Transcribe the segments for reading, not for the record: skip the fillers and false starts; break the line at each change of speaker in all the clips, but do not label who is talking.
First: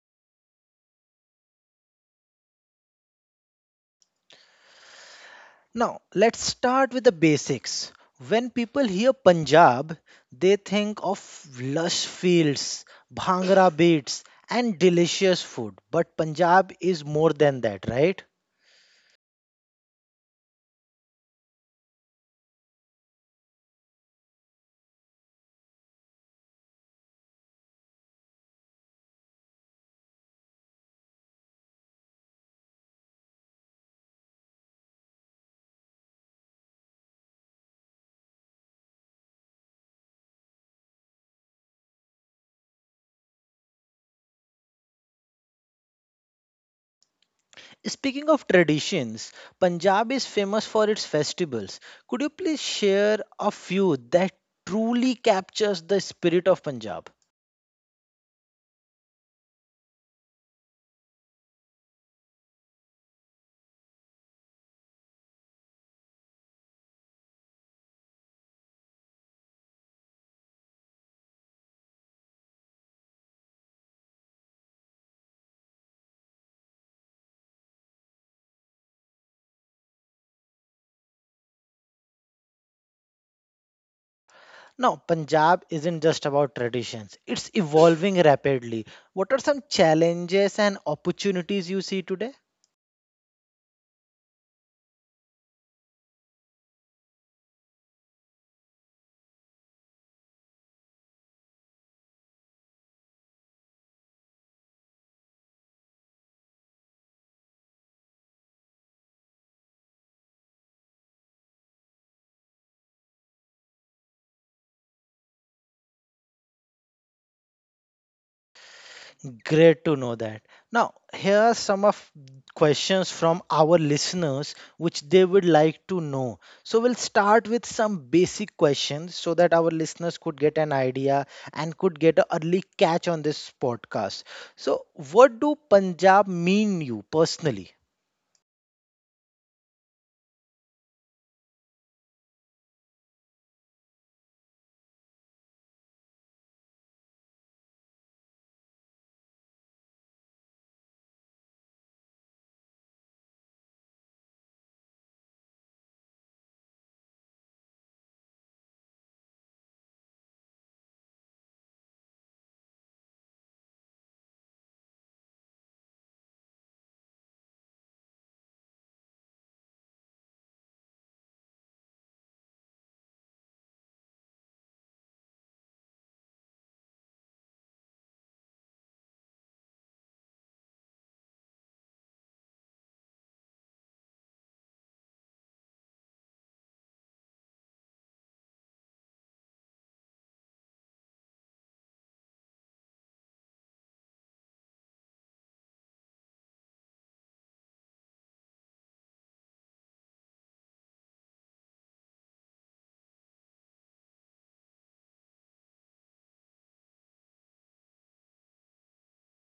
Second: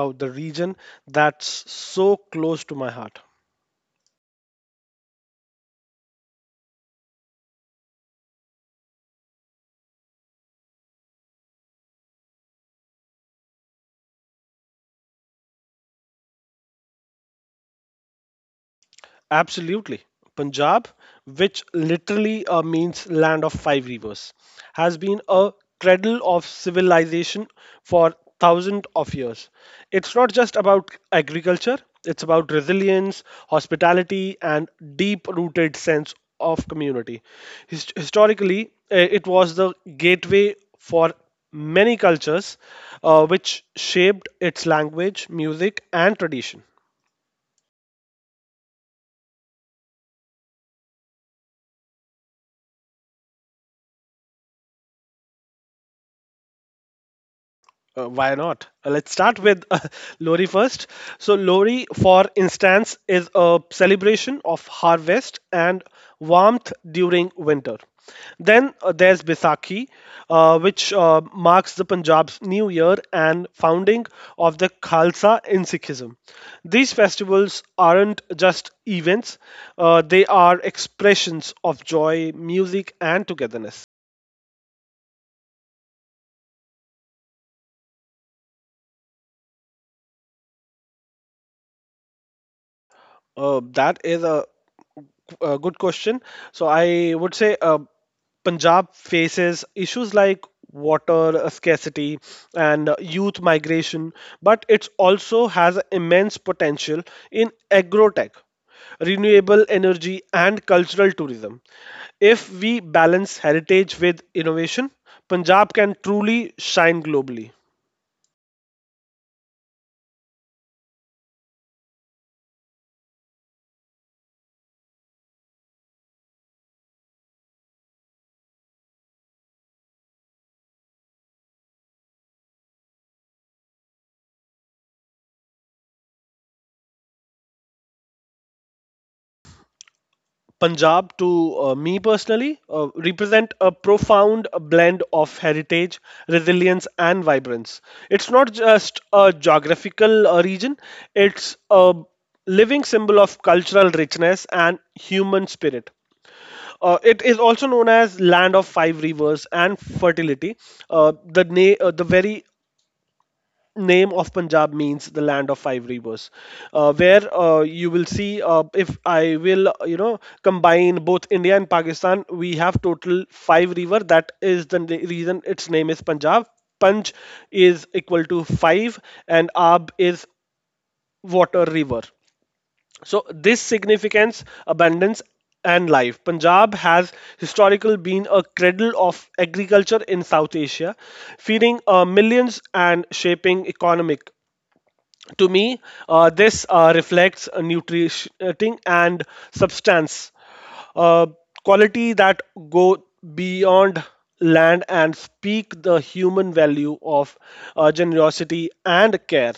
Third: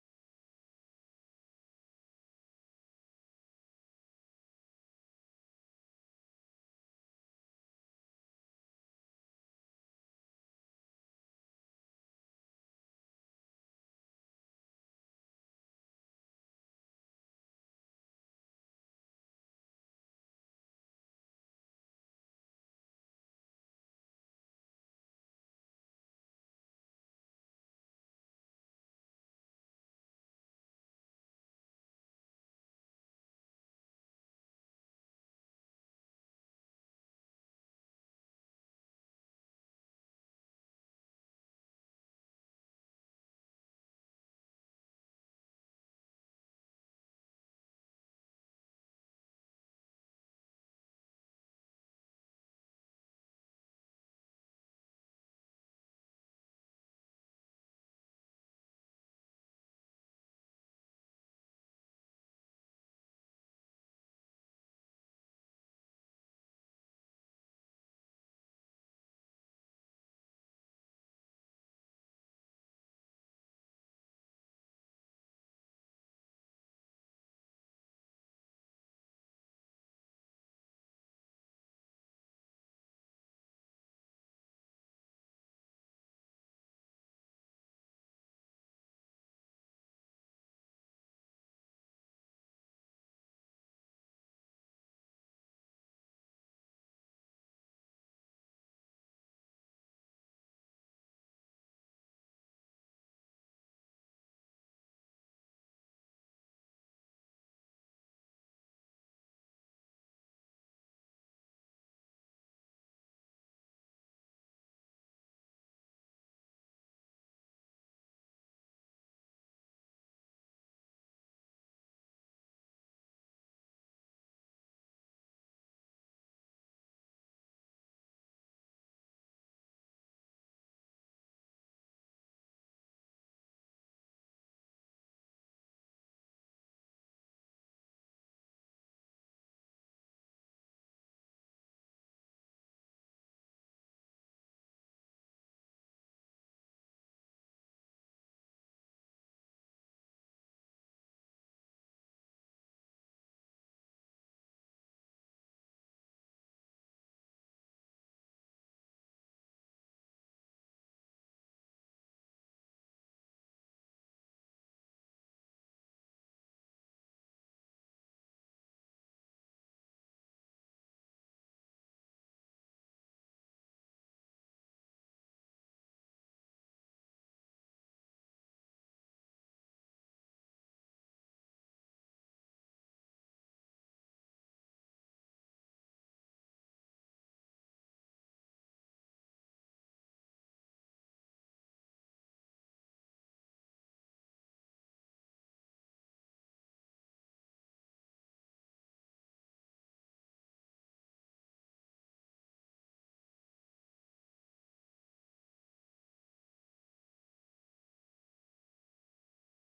about the region that's so close to my heart.
Now, let's start with the basics. When people hear Punjab, they think of lush fields, bhangra beats, and delicious food. But Punjab is more than that, right?
Absolutely. Punjab, which literally means land of five rivers, has been a cradle of civilization for thousands of years. It's not just about agriculture, it's about resilience, hospitality, and deep rooted sense of community. Historically, it was the gateway for many cultures, which shaped its language, music, and tradition.
Speaking of traditions, Punjab is famous for its festivals. Could you please share a few that truly captures the spirit of Punjab?
Why not? Let's start with Lori first. So, Lori, for instance, is a celebration of harvest and warmth during winter. Then there's Baisakhi, which marks the Punjab's new year and founding of the Khalsa in Sikhism. These festivals aren't just events, they are expressions of joy, music, and togetherness.
Now, Punjab isn't just about traditions, it's evolving rapidly. What are some challenges and opportunities you see today?
That is a good question. So I would say Punjab faces issues like water scarcity and youth migration, but it also has immense potential in agrotech, renewable energy, and cultural tourism. If we balance heritage with innovation, Punjab can truly shine globally.
Great to know that. Now, here are some of questions from our listeners which they would like to know. So, we'll start with some basic questions so that our listeners could get an idea and could get an early catch on this podcast. So, what do Punjab mean you personally?
Punjab, to me personally, represent a profound blend of heritage, resilience, and vibrance. It's not just a geographical region, it's a living symbol of cultural richness and human spirit. It is also known as land of five rivers and fertility. The very name of Punjab means the land of five rivers, where you will see if I will combine both India and Pakistan, we have total five river. That is the reason its name is Punjab. Punj is equal to five, and Ab is water river. So this significance, abundance, and life. Punjab has historically been a cradle of agriculture in South Asia, feeding millions and shaping economic to me, this reflects a nutrition and substance uh, quality that go beyond land and speak the human value of generosity and care.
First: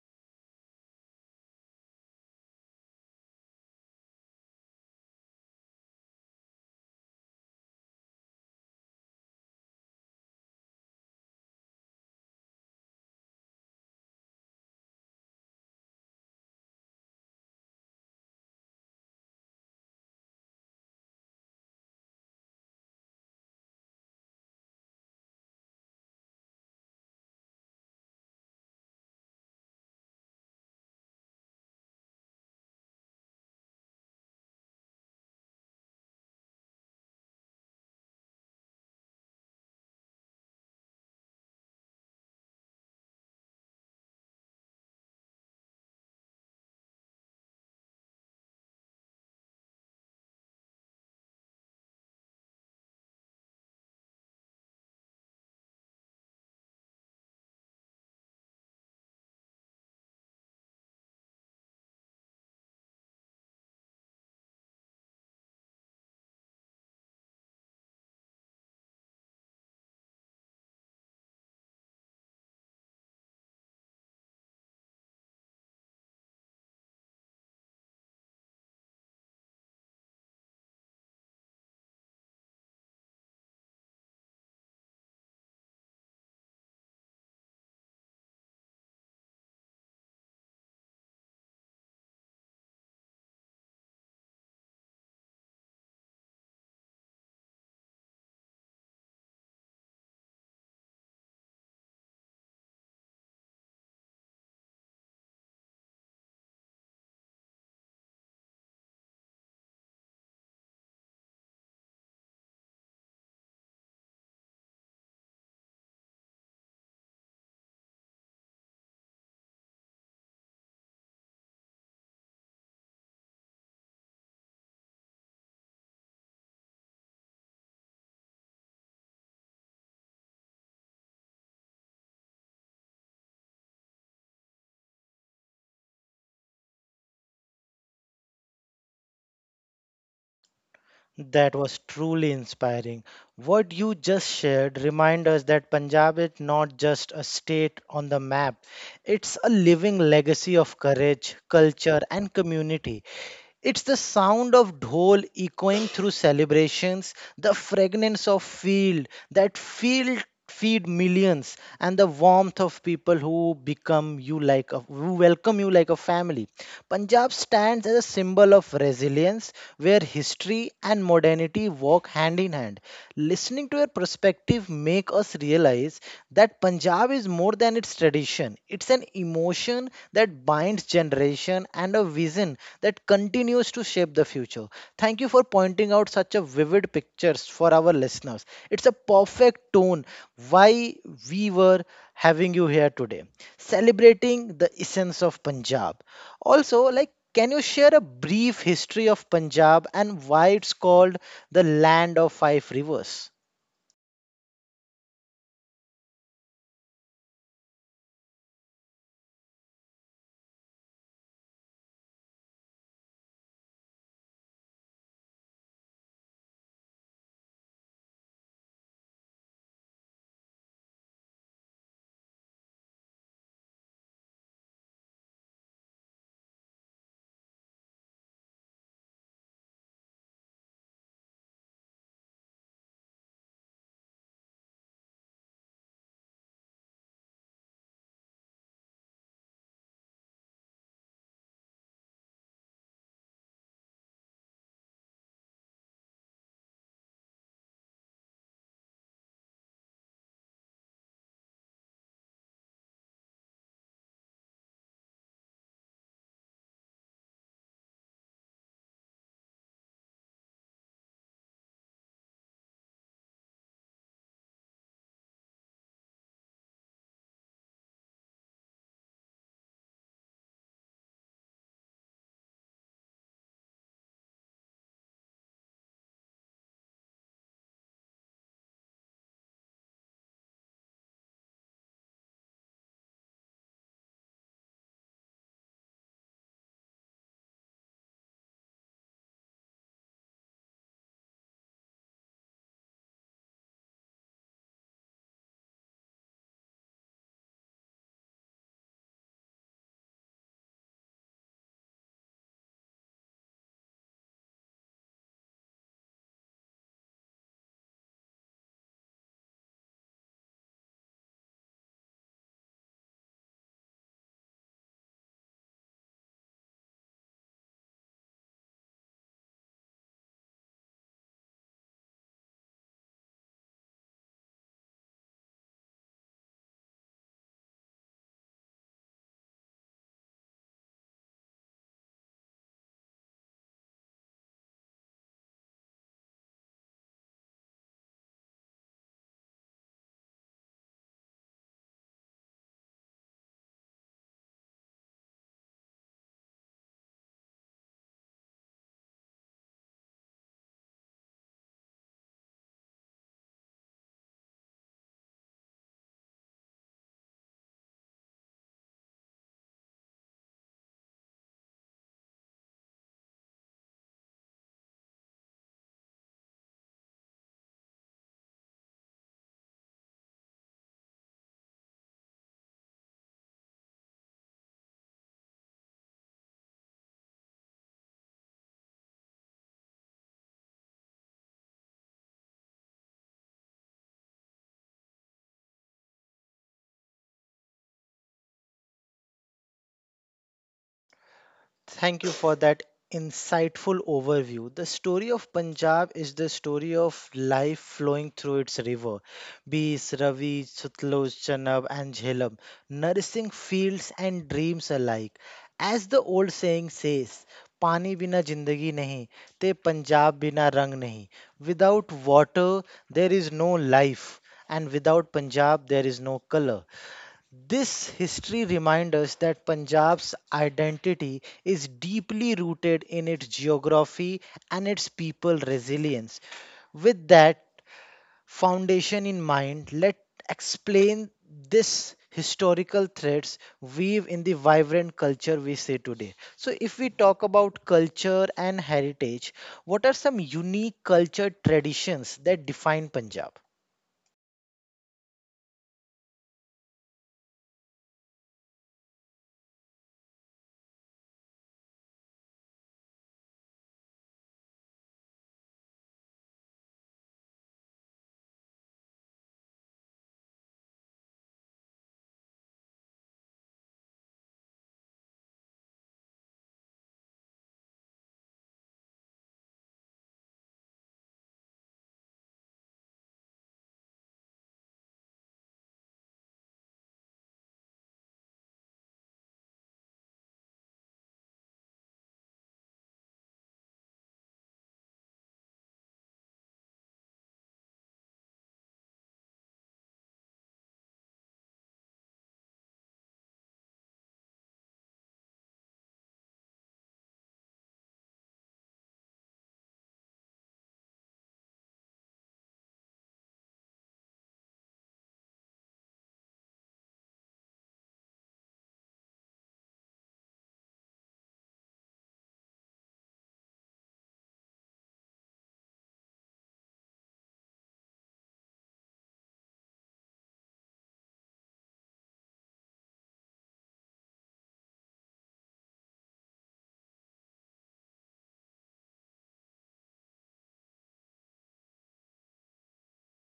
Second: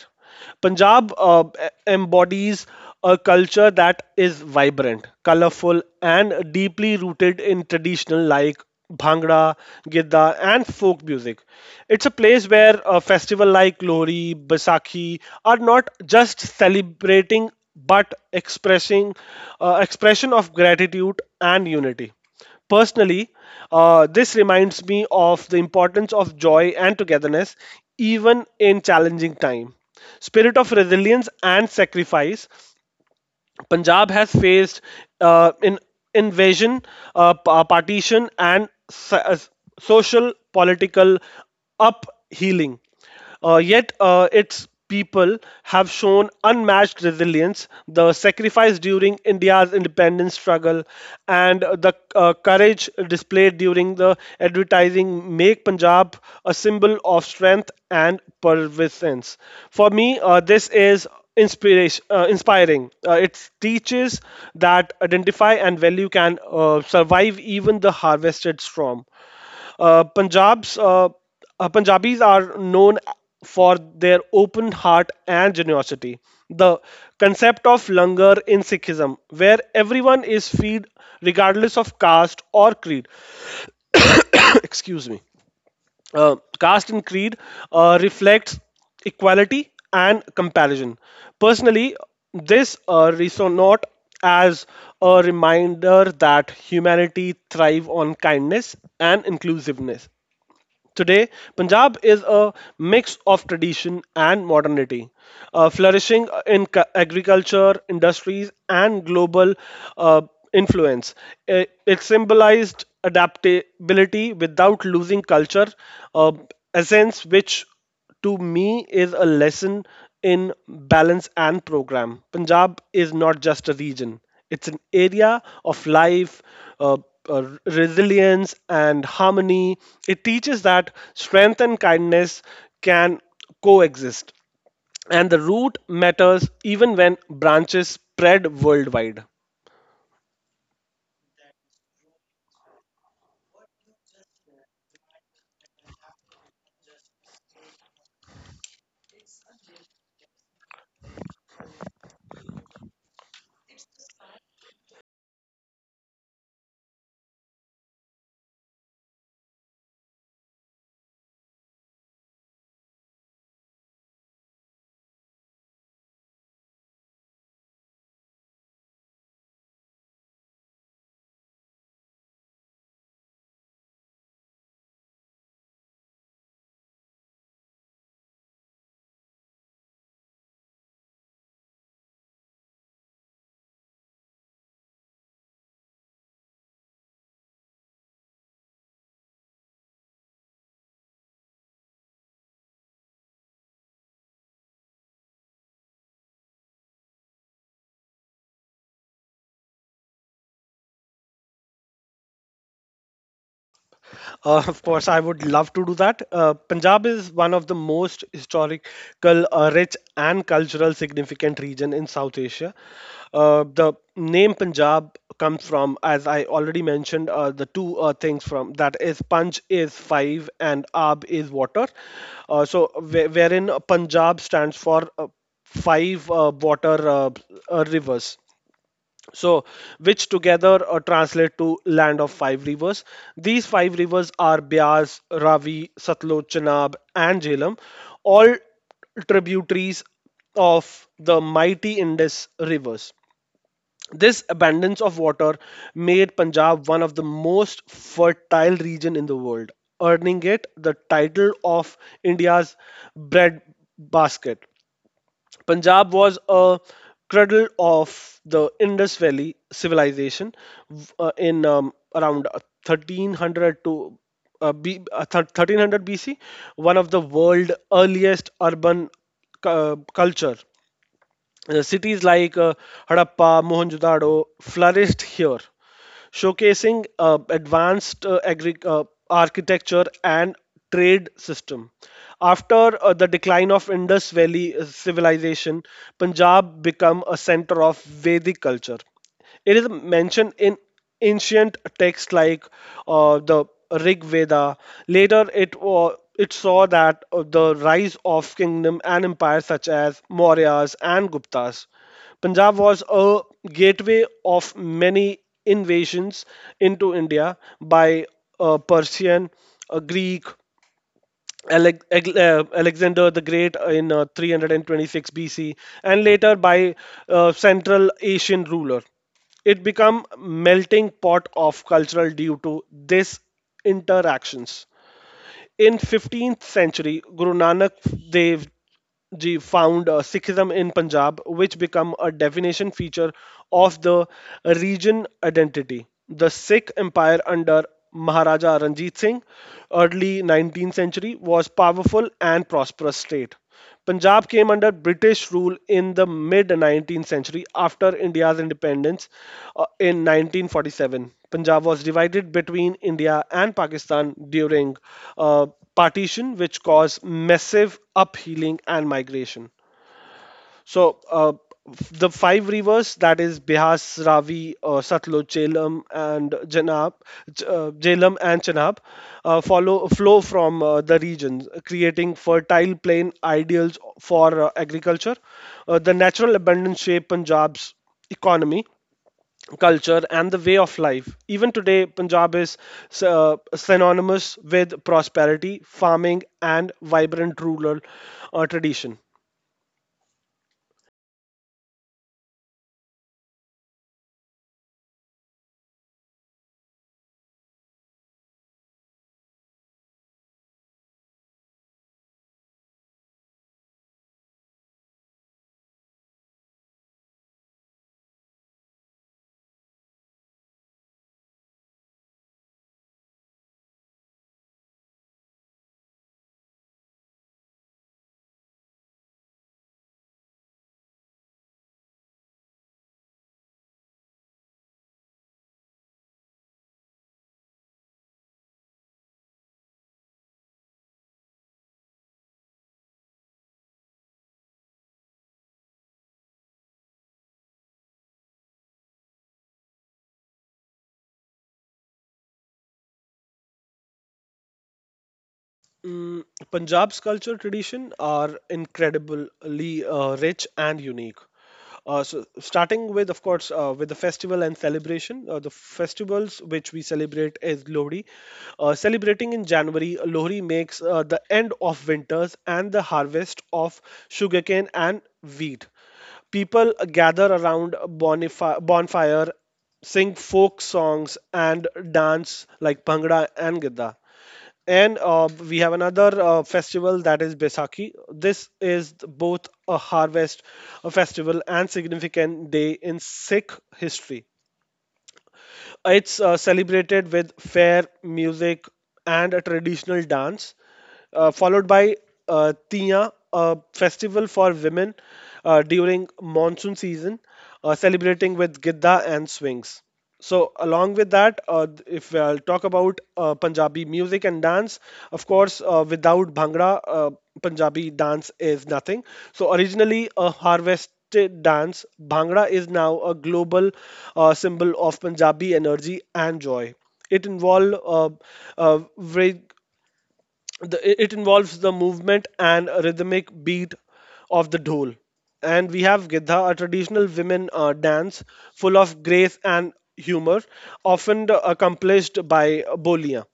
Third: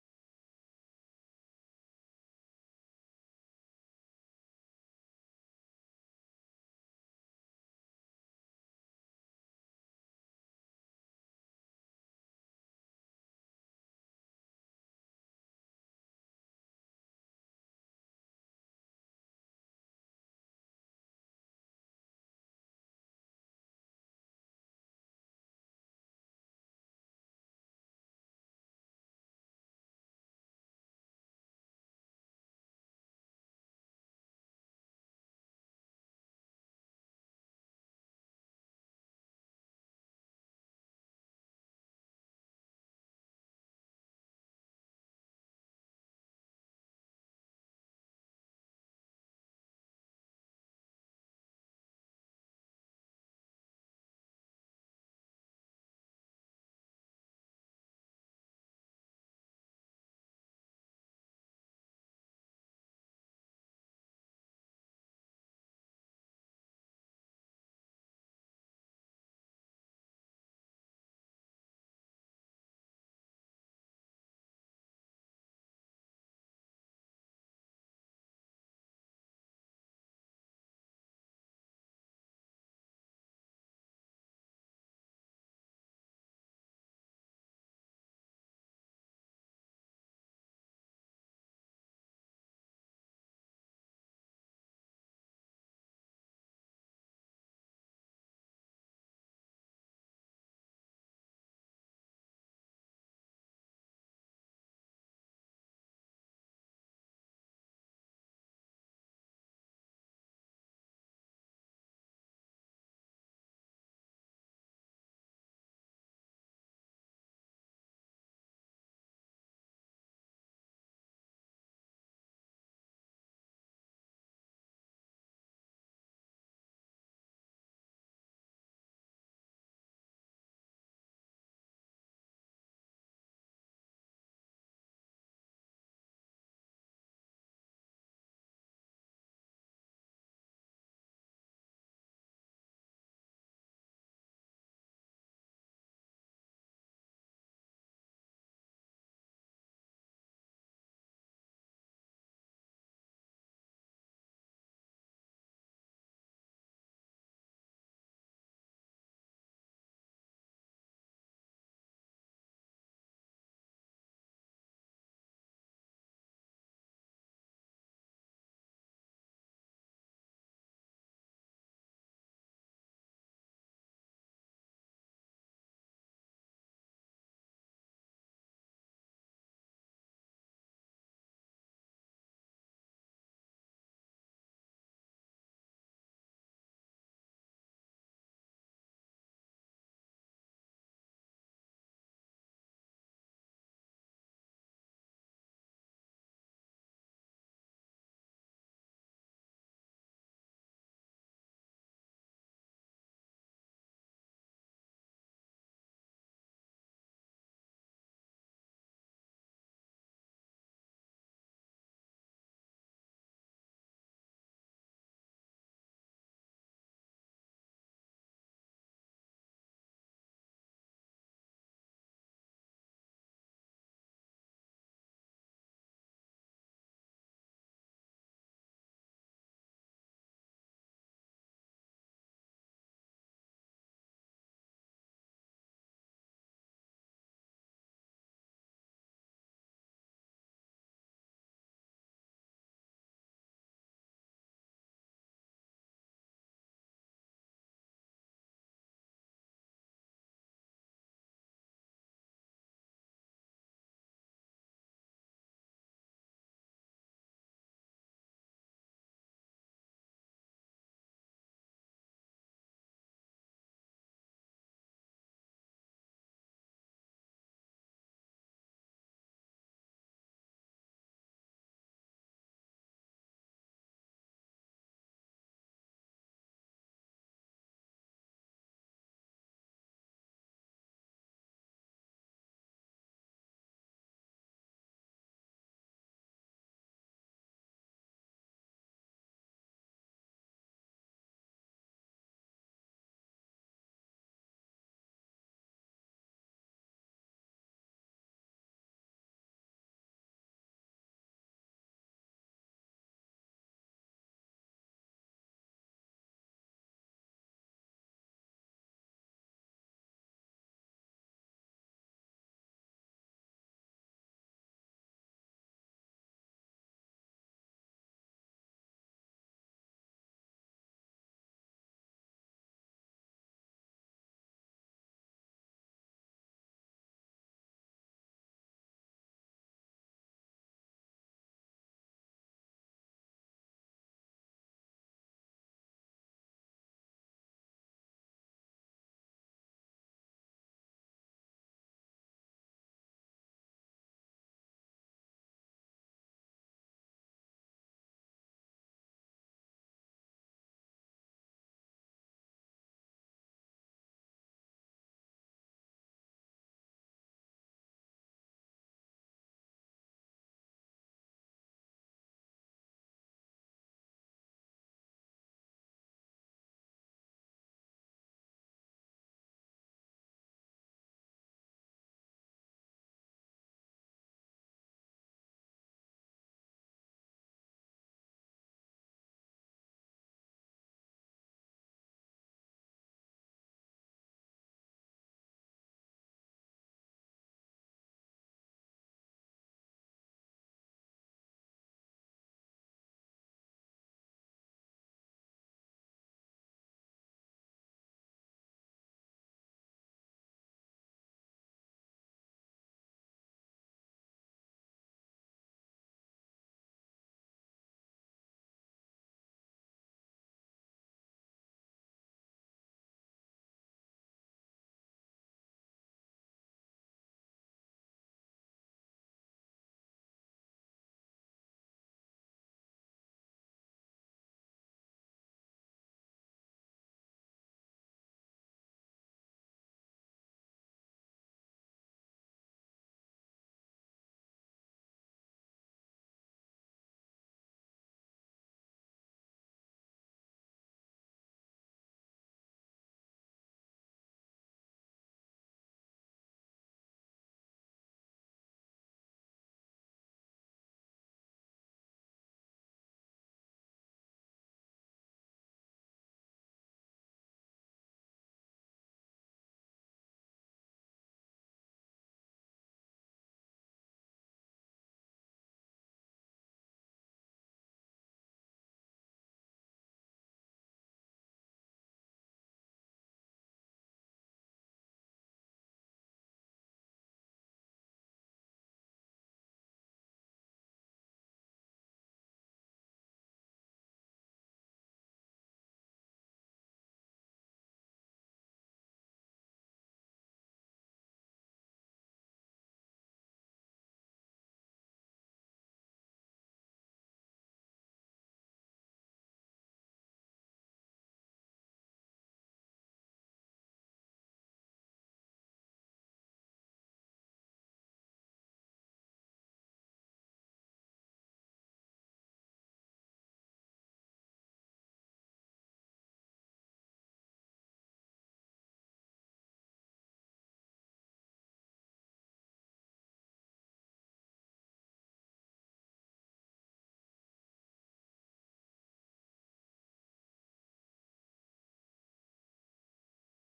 Punjab embodies a culture that is vibrant, colorful, and deeply rooted in traditional like bhangra, gidda, and folk music. It's a place where a festival like Lohri, Baisakhi are not just celebrating but expressing expression of gratitude and unity. Personally, this reminds me of the importance of joy and togetherness even in challenging time spirit of resilience and sacrifice Punjab has faced in invasion, partition, and social political uphealing. Yet its people have shown unmatched resilience, the sacrifice during India's independence struggle, and the courage displayed during the advertising make Punjab a symbol of strength and perseverance. For me, this is inspiration inspiring it teaches that identify and value can survive even the harvested storm punjabs punjabis are known for their open heart and generosity the concept of langar in sikhism where everyone is fed regardless of caste or creed excuse me caste and creed reflects equality and comparison. Personally, this resonates as a reminder that humanity thrive on kindness and inclusiveness. Today, Punjab is a mix of tradition and modernity, flourishing in agriculture, industries, and global uh, influence. It symbolized adaptability without losing culture uh, essence, which to me is a lesson in balance and program. Punjab is not just a region, it's an area of life, uh, resilience, and harmony. It teaches that strength and kindness can coexist, and the root matters even when branches spread worldwide.
That was truly inspiring. What you just shared reminds us that Punjab is not just a state on the map, it's a living legacy of courage, culture, and community. It's the sound of dhol echoing through celebrations, the fragrance of field that field feed millions, and the warmth of people who become you like a, who welcome you like a family. Punjab stands as a symbol of resilience, where history and modernity walk hand in hand. Listening to your perspective make us realize that Punjab is more than its tradition. It's an emotion that binds generation and a vision that continues to shape the future. Thank you for pointing out such a vivid pictures for our listeners. It's a perfect tone why we were having you here today, celebrating the essence of Punjab. Also, like, can you share a brief history of Punjab and why it's called the land of five rivers.
Of course, I would love to do that. Punjab is one of the most historical, rich, and cultural significant region in South Asia. The name Punjab comes from, as I already mentioned, the two things from that is Punj is five and Ab is water. So, wherein Punjab stands for five water rivers so which together translate to land of five rivers. These five rivers are Bias, Ravi, Satluj, Chenab, and Jhelum, all tributaries of the mighty Indus rivers. This abundance of water made Punjab one of the most fertile region in the world, earning it the title of India's bread basket. Punjab was a cradle of the Indus Valley civilization, w- in around 1300 to 1300 BC, one of the world's earliest urban culture. Cities like Harappa, Mohenjo-daro flourished here, showcasing advanced architecture and trade system. After the decline of Indus Valley civilization, Punjab became a center of Vedic culture. It is mentioned in ancient texts like the Rig Veda. Later, it saw that the rise of kingdom and empires such as Mauryas and Guptas. Punjab was a gateway of many invasions into India by Persian, Greek, Alexander the Great in 326 BC, and later by Central Asian ruler. It became melting pot of cultural due to these interactions. In 15th century, Guru Nanak Dev Ji found Sikhism in Punjab, which became a definition feature of the region identity. The Sikh Empire under Maharaja Ranjit Singh, early 19th century, was powerful and prosperous state. Punjab came under British rule in the mid 19th century after India's independence in 1947. Punjab was divided between India and Pakistan during uh, partition, which caused massive uphealing and migration. So the five rivers that is Bihas, Ravi, Satluj, Jhelum, and Janab, Jhelum and Chenab follow flow from the regions, creating fertile plain ideals for agriculture. The natural abundance shape Punjab's economy. Culture and the way of life. Even today, Punjab is synonymous with prosperity, farming, and vibrant rural tradition.
Thank you for that insightful overview. The story of Punjab is the story of life flowing through its river. Bees, Ravi, Sutloj, Chanab, and Jhelum, nourishing fields and dreams alike. As the old saying says, "Pani bina jindagi nahi, te Punjab bina rang nahi." Without water there is no life and without Punjab there is no color. This history reminds us that Punjab's identity is deeply rooted in its geography and its people resilience. With that foundation in mind, let explain this historical threads weave in the vibrant culture we see today. So if we talk about culture and heritage, what are some unique culture traditions that define Punjab?
Mm, Punjab's culture tradition are incredibly rich and unique. So starting with, of course, with the festival and celebration. The festivals which we celebrate is Lohri. Celebrating in January, Lohri makes the end of winters and the harvest of sugarcane and wheat. People gather around a bonfire, sing folk songs, and dance like Bhangra and Gidda. And we have another festival that is Besaki. This is both a harvest a festival and significant day in Sikh history. It's celebrated with fair music and a traditional dance, followed by Tiya, a festival for women during monsoon season, celebrating with Gidda and swings. So, along with that, if I'll talk about Punjabi music and dance, of course, without Bhangra, Punjabi dance is nothing. So, originally a harvest dance, Bhangra is now a global symbol of Punjabi energy and joy. It involve uh, very- it involves the movement and a rhythmic beat of the dhol. And we have Gidha, a traditional women dance full of grace and humor, often accomplished by boliya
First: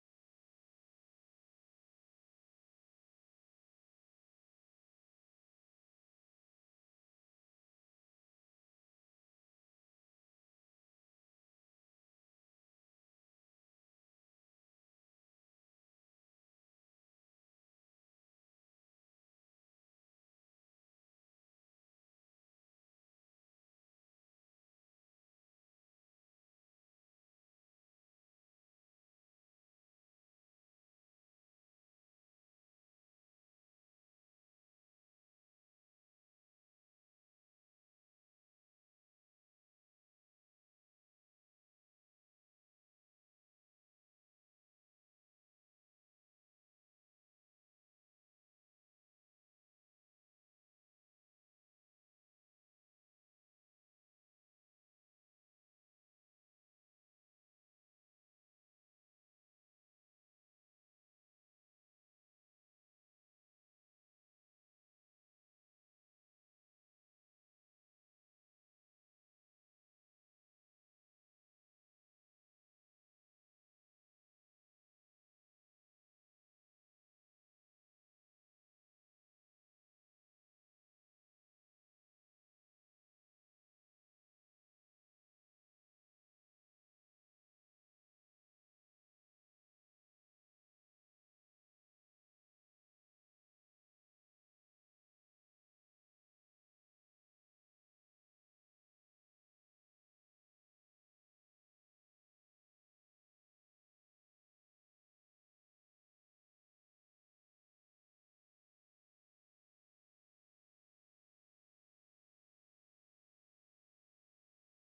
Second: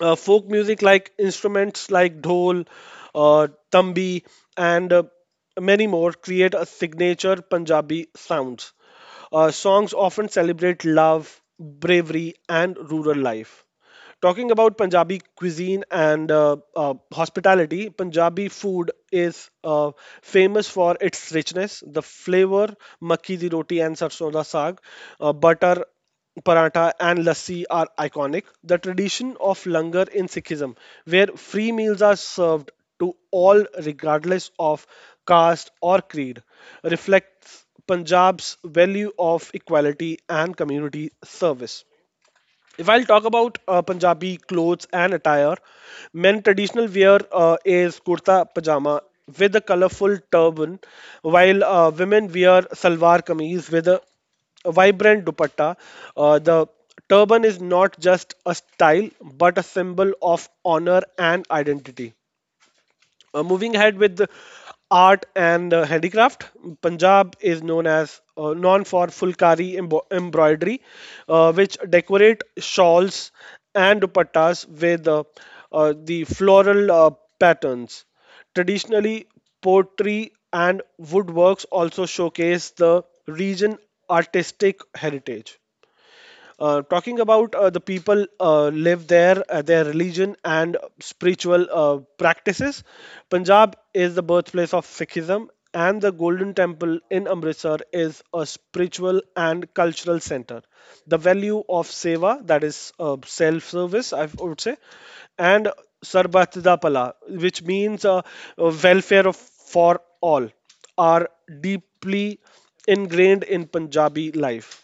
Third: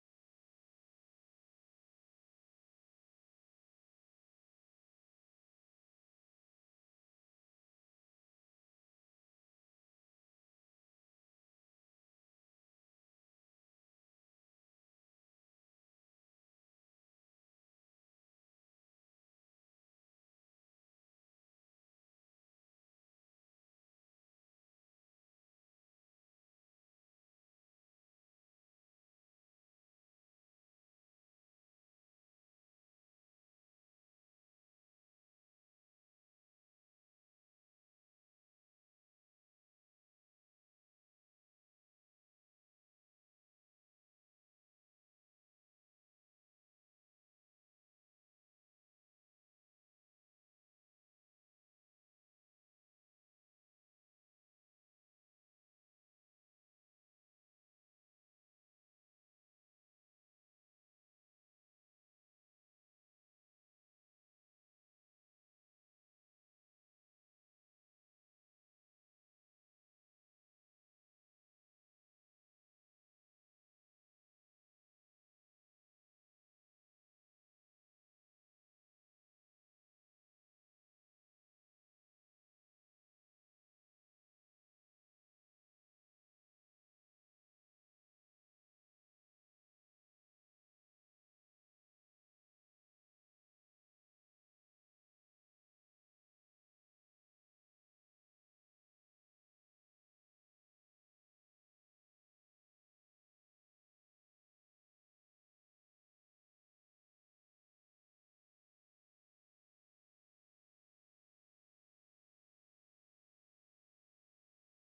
folk music like instruments like dhol, tambi, and many more create a signature Punjabi sounds. Songs often celebrate love, bravery, and rural life. Talking about Punjabi cuisine and hospitality, Punjabi food is famous for its richness. The flavor, makki di roti and sarson da saag, butter paratha and lassi are iconic. The tradition of langar in Sikhism, where free meals are served to all regardless of caste or creed, reflects Punjab's value of equality and community service. If I'll talk about Punjabi clothes and attire, men traditional wear is kurta pajama with a colorful turban, while women wear salwar kameez with a vibrant dupatta. The turban is not just a style but a symbol of honor and identity. Moving ahead with the art and handicraft, Punjab is known for fulkari embo embroidery, which decorate shawls and dupattas with the floral patterns. Traditionally, pottery and woodworks also showcase the region artistic heritage. Talking about the people live there, their religion and spiritual practices. Punjab is the birthplace of Sikhism, and the Golden Temple in Amritsar is a spiritual and cultural center. The value of seva, that is self-service, I would say, and sarbatda pala, which means welfare of, for all, are deeply ingrained in Punjabi life.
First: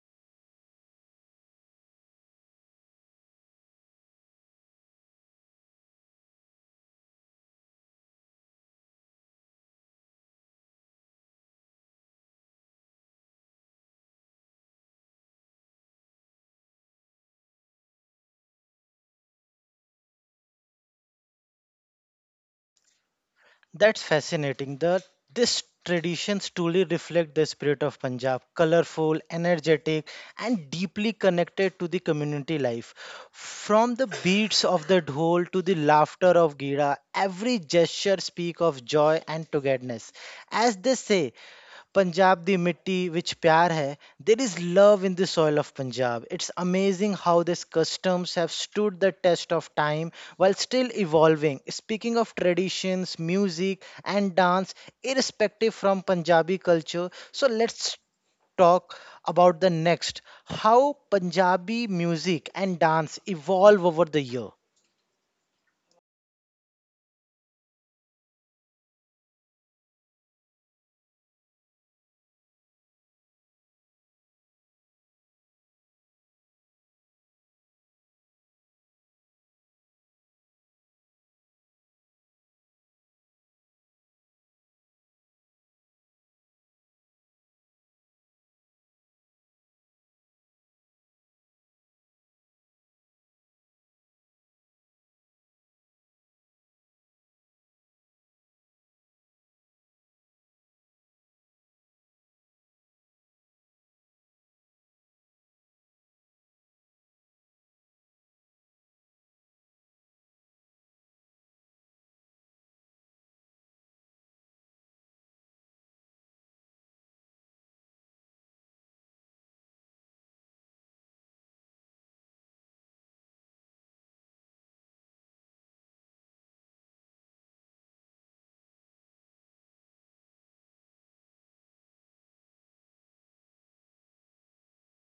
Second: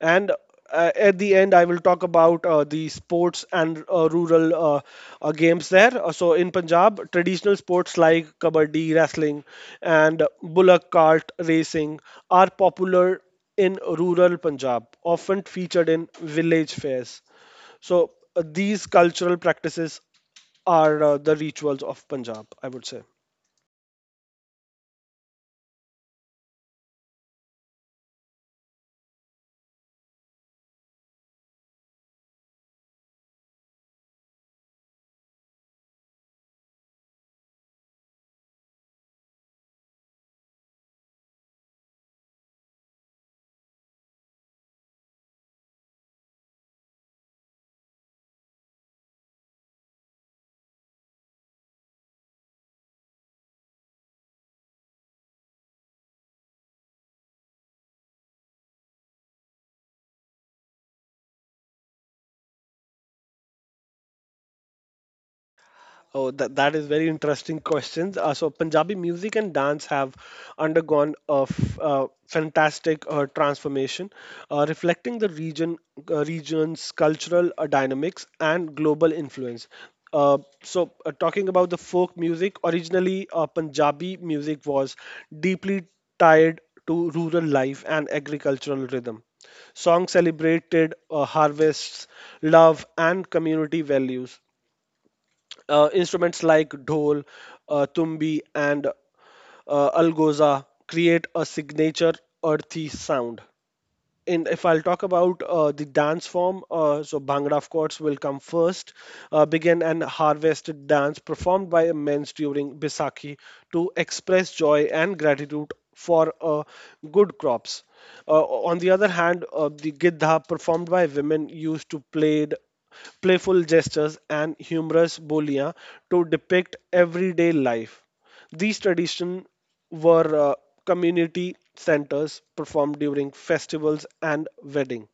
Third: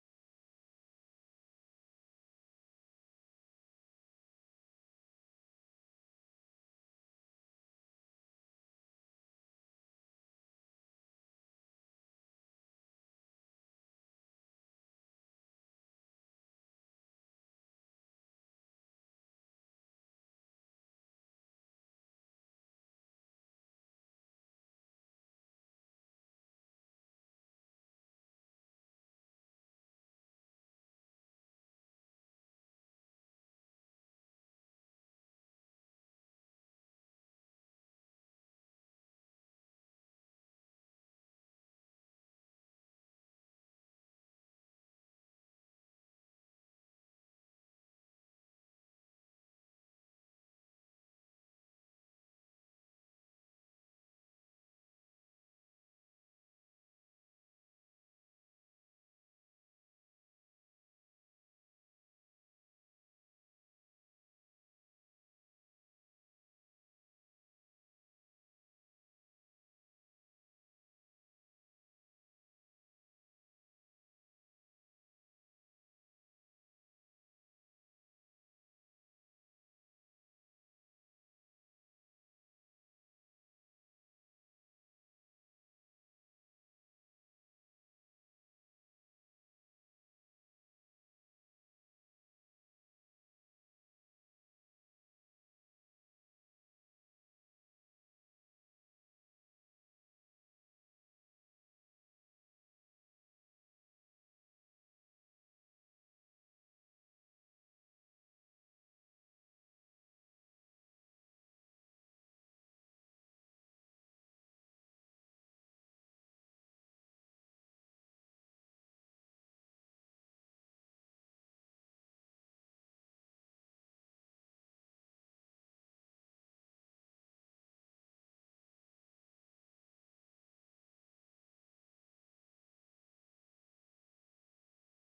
And at the end, I will talk about the sports and rural games there. So in Punjab, traditional sports like kabaddi, wrestling, and bullock cart racing are popular in rural Punjab, often featured in village fairs. So these cultural practices are the rituals of Punjab, I would say.
That's fascinating. The this traditions truly reflect the spirit of Punjab, colorful, energetic, and deeply connected to the community life. From the beats of the dhol to the laughter of Gira, every gesture speak of joy and togetherness. As they say, Punjab, the mitti which pyar hai, there is love in the soil of Punjab. It's amazing how these customs have stood the test of time while still evolving. Speaking of traditions, music, and dance, irrespective from Punjabi culture, so let's talk about the next how Punjabi music and dance evolve over the year.
Oh, that is very interesting questions. So Punjabi music and dance have undergone a fantastic transformation, reflecting the region's cultural dynamics and global influence. Talking about the folk music, originally Punjabi music was deeply tied to rural life and agricultural rhythm. Songs celebrated harvests, love, and community values instruments like dhol, tumbi, and algoza create a signature earthy sound in if I'll talk about the dance form, so Bhangra, of course, will come first. Begin and harvested dance performed by immense during Baisakhi to express joy and gratitude for good crops. On the other hand, the Gidha performed by women used to played playful gestures and humorous bolia to depict everyday life. These traditions were community centers performed during festivals and wedding.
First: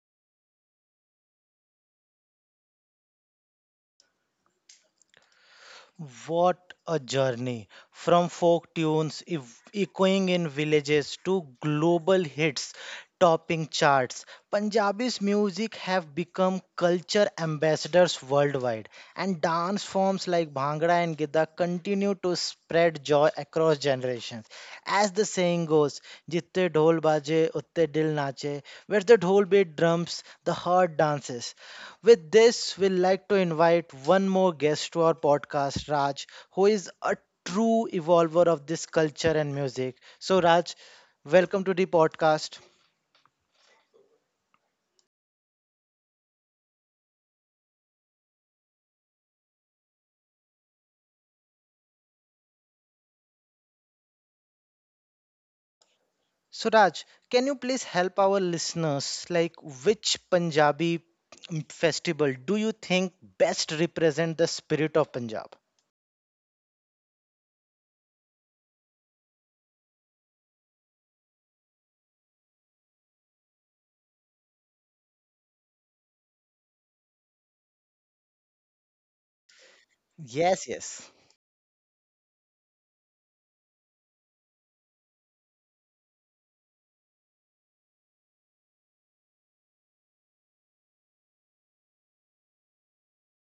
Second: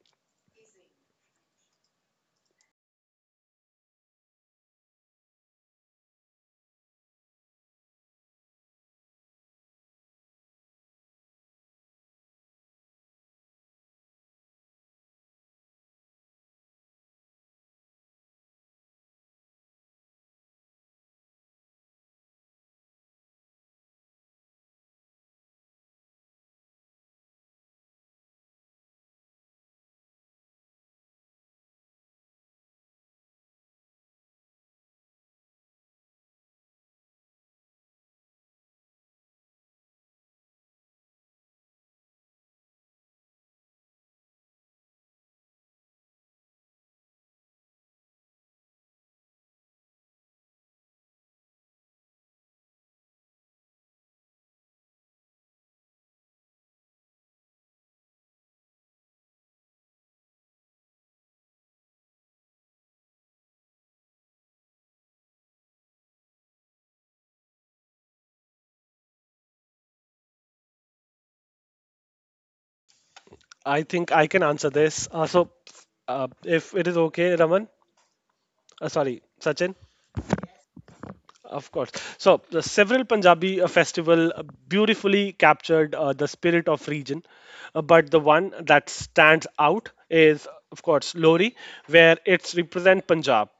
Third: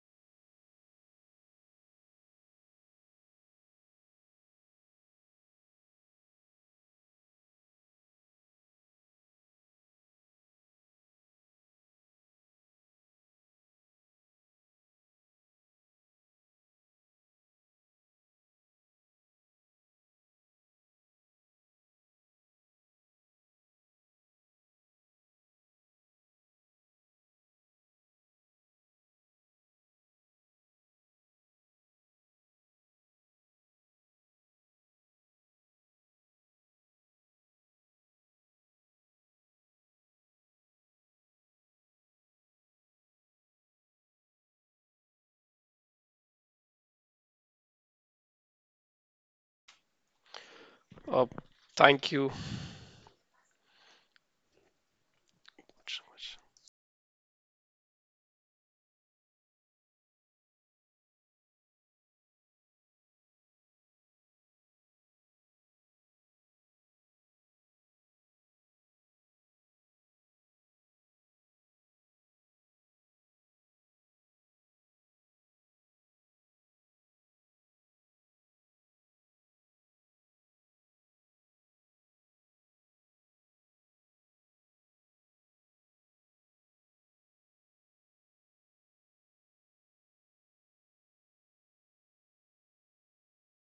What a journey from folk tunes echoing in villages to global hits topping charts. Punjabi's music have become culture ambassadors worldwide, and dance forms like Bhangra and Gidda continue to spread joy across generations. As the saying goes, "Jitte dhol baje, utte dil nache." Where the dhol beat drums, the heart dances. With this, we'd like to invite one more guest to our podcast, Raj, who is a true evolver of this culture and music. So, Raj, welcome to the podcast.
Uh, Thank you so much.
So, Raj, can you please help our listeners, like which Punjabi festival do you think best represent the spirit of Punjab?
I think I can answer this. If it is okay, Raman, sorry, Sachin,
Yes, yes.
of course. So, the several Punjabi festival beautifully captured the spirit of region, but the one that stands out is, of course, Lori, where it's represent Punjab.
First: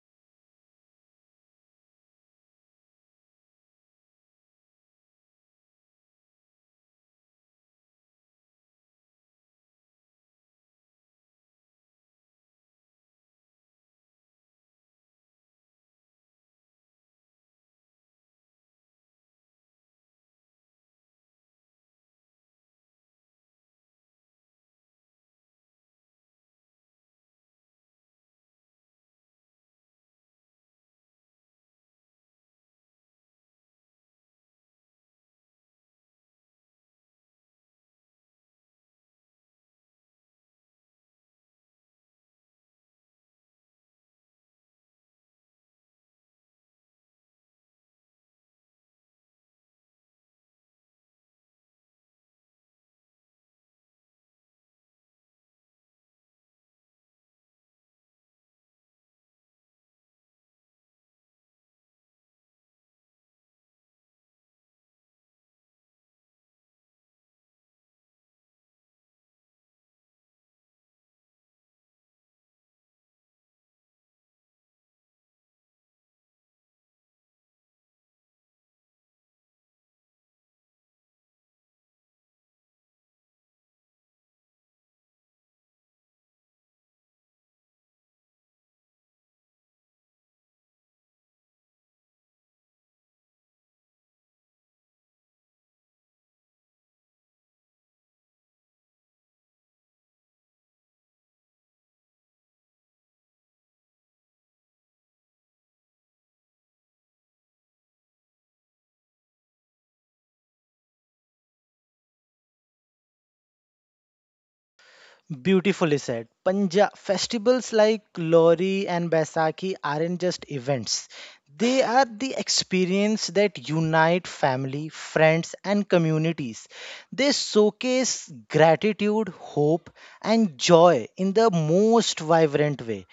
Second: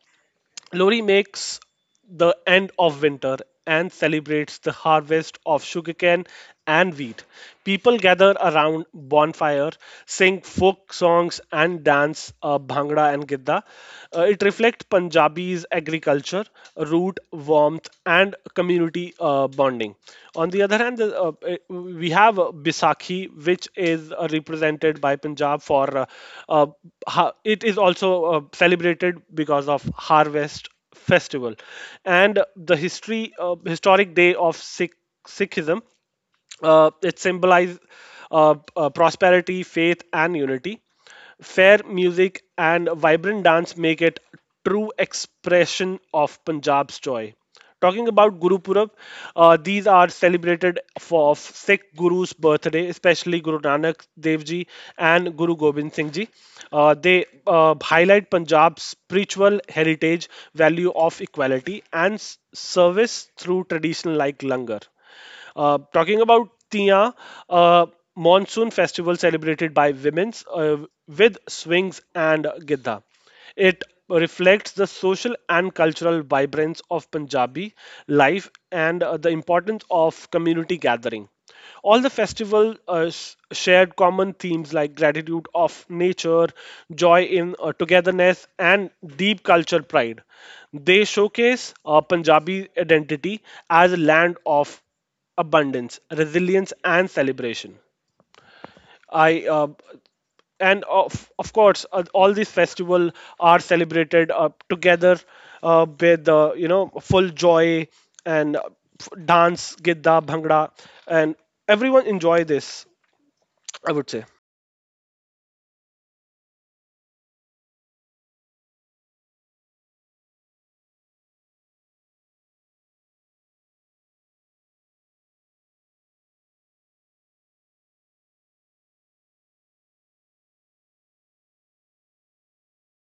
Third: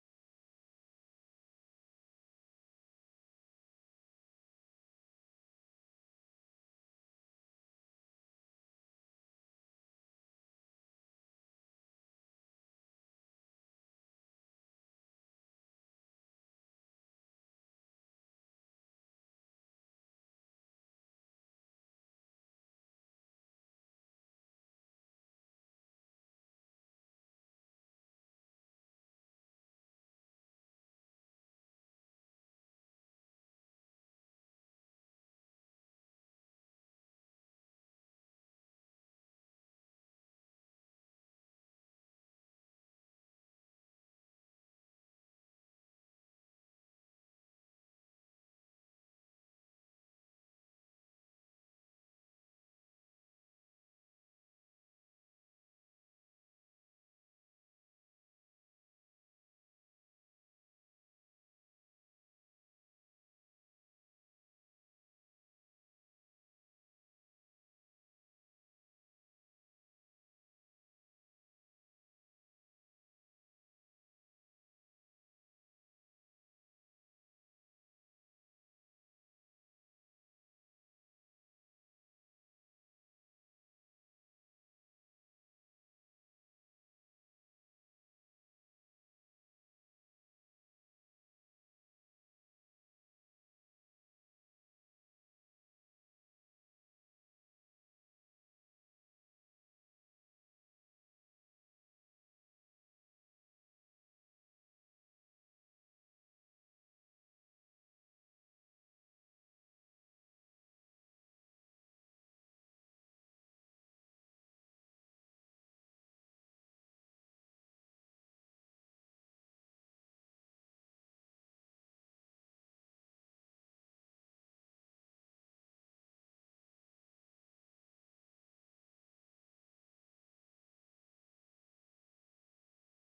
Lori makes the end of winter and celebrates the harvest of sugarcane and wheat. People gather around bonfire, sing folk songs and dance bhangra and gidda. It reflects Punjabi's agriculture, root, warmth and community bonding. On the other hand, we have Bisakhi, which is represented by Punjab for uh, it is also celebrated because of harvest festival and the history historic day of Sikhism, it symbolizes prosperity, faith, and unity. Fair music and vibrant dance make it true expression of Punjab's joy. Talking about Guru Purab, these are celebrated for Sikh Guru's birthday, especially Guru Nanak Dev Ji and Guru Gobind Singh Ji. They highlight Punjab's spiritual heritage, value of equality, and service through tradition like langar. Talking about Tia, uh, monsoon festival celebrated by women's with swings and gidda. It reflects the social and cultural vibrance of Punjabi life and the importance of community gathering. All the festival shared common themes like gratitude of nature, joy in togetherness, and deep cultural pride. They showcase Punjabi identity as a land of abundance, resilience, and celebration. I and of course all these festivals are celebrated together with full joy and dance, gidda, bhangra, and everyone enjoy this, I would say.
Beautifully said. Punjab festivals like Lori and Baisakhi aren't just events. They are the experience that unite family, friends and communities. They showcase gratitude, hope and joy in the most vibrant way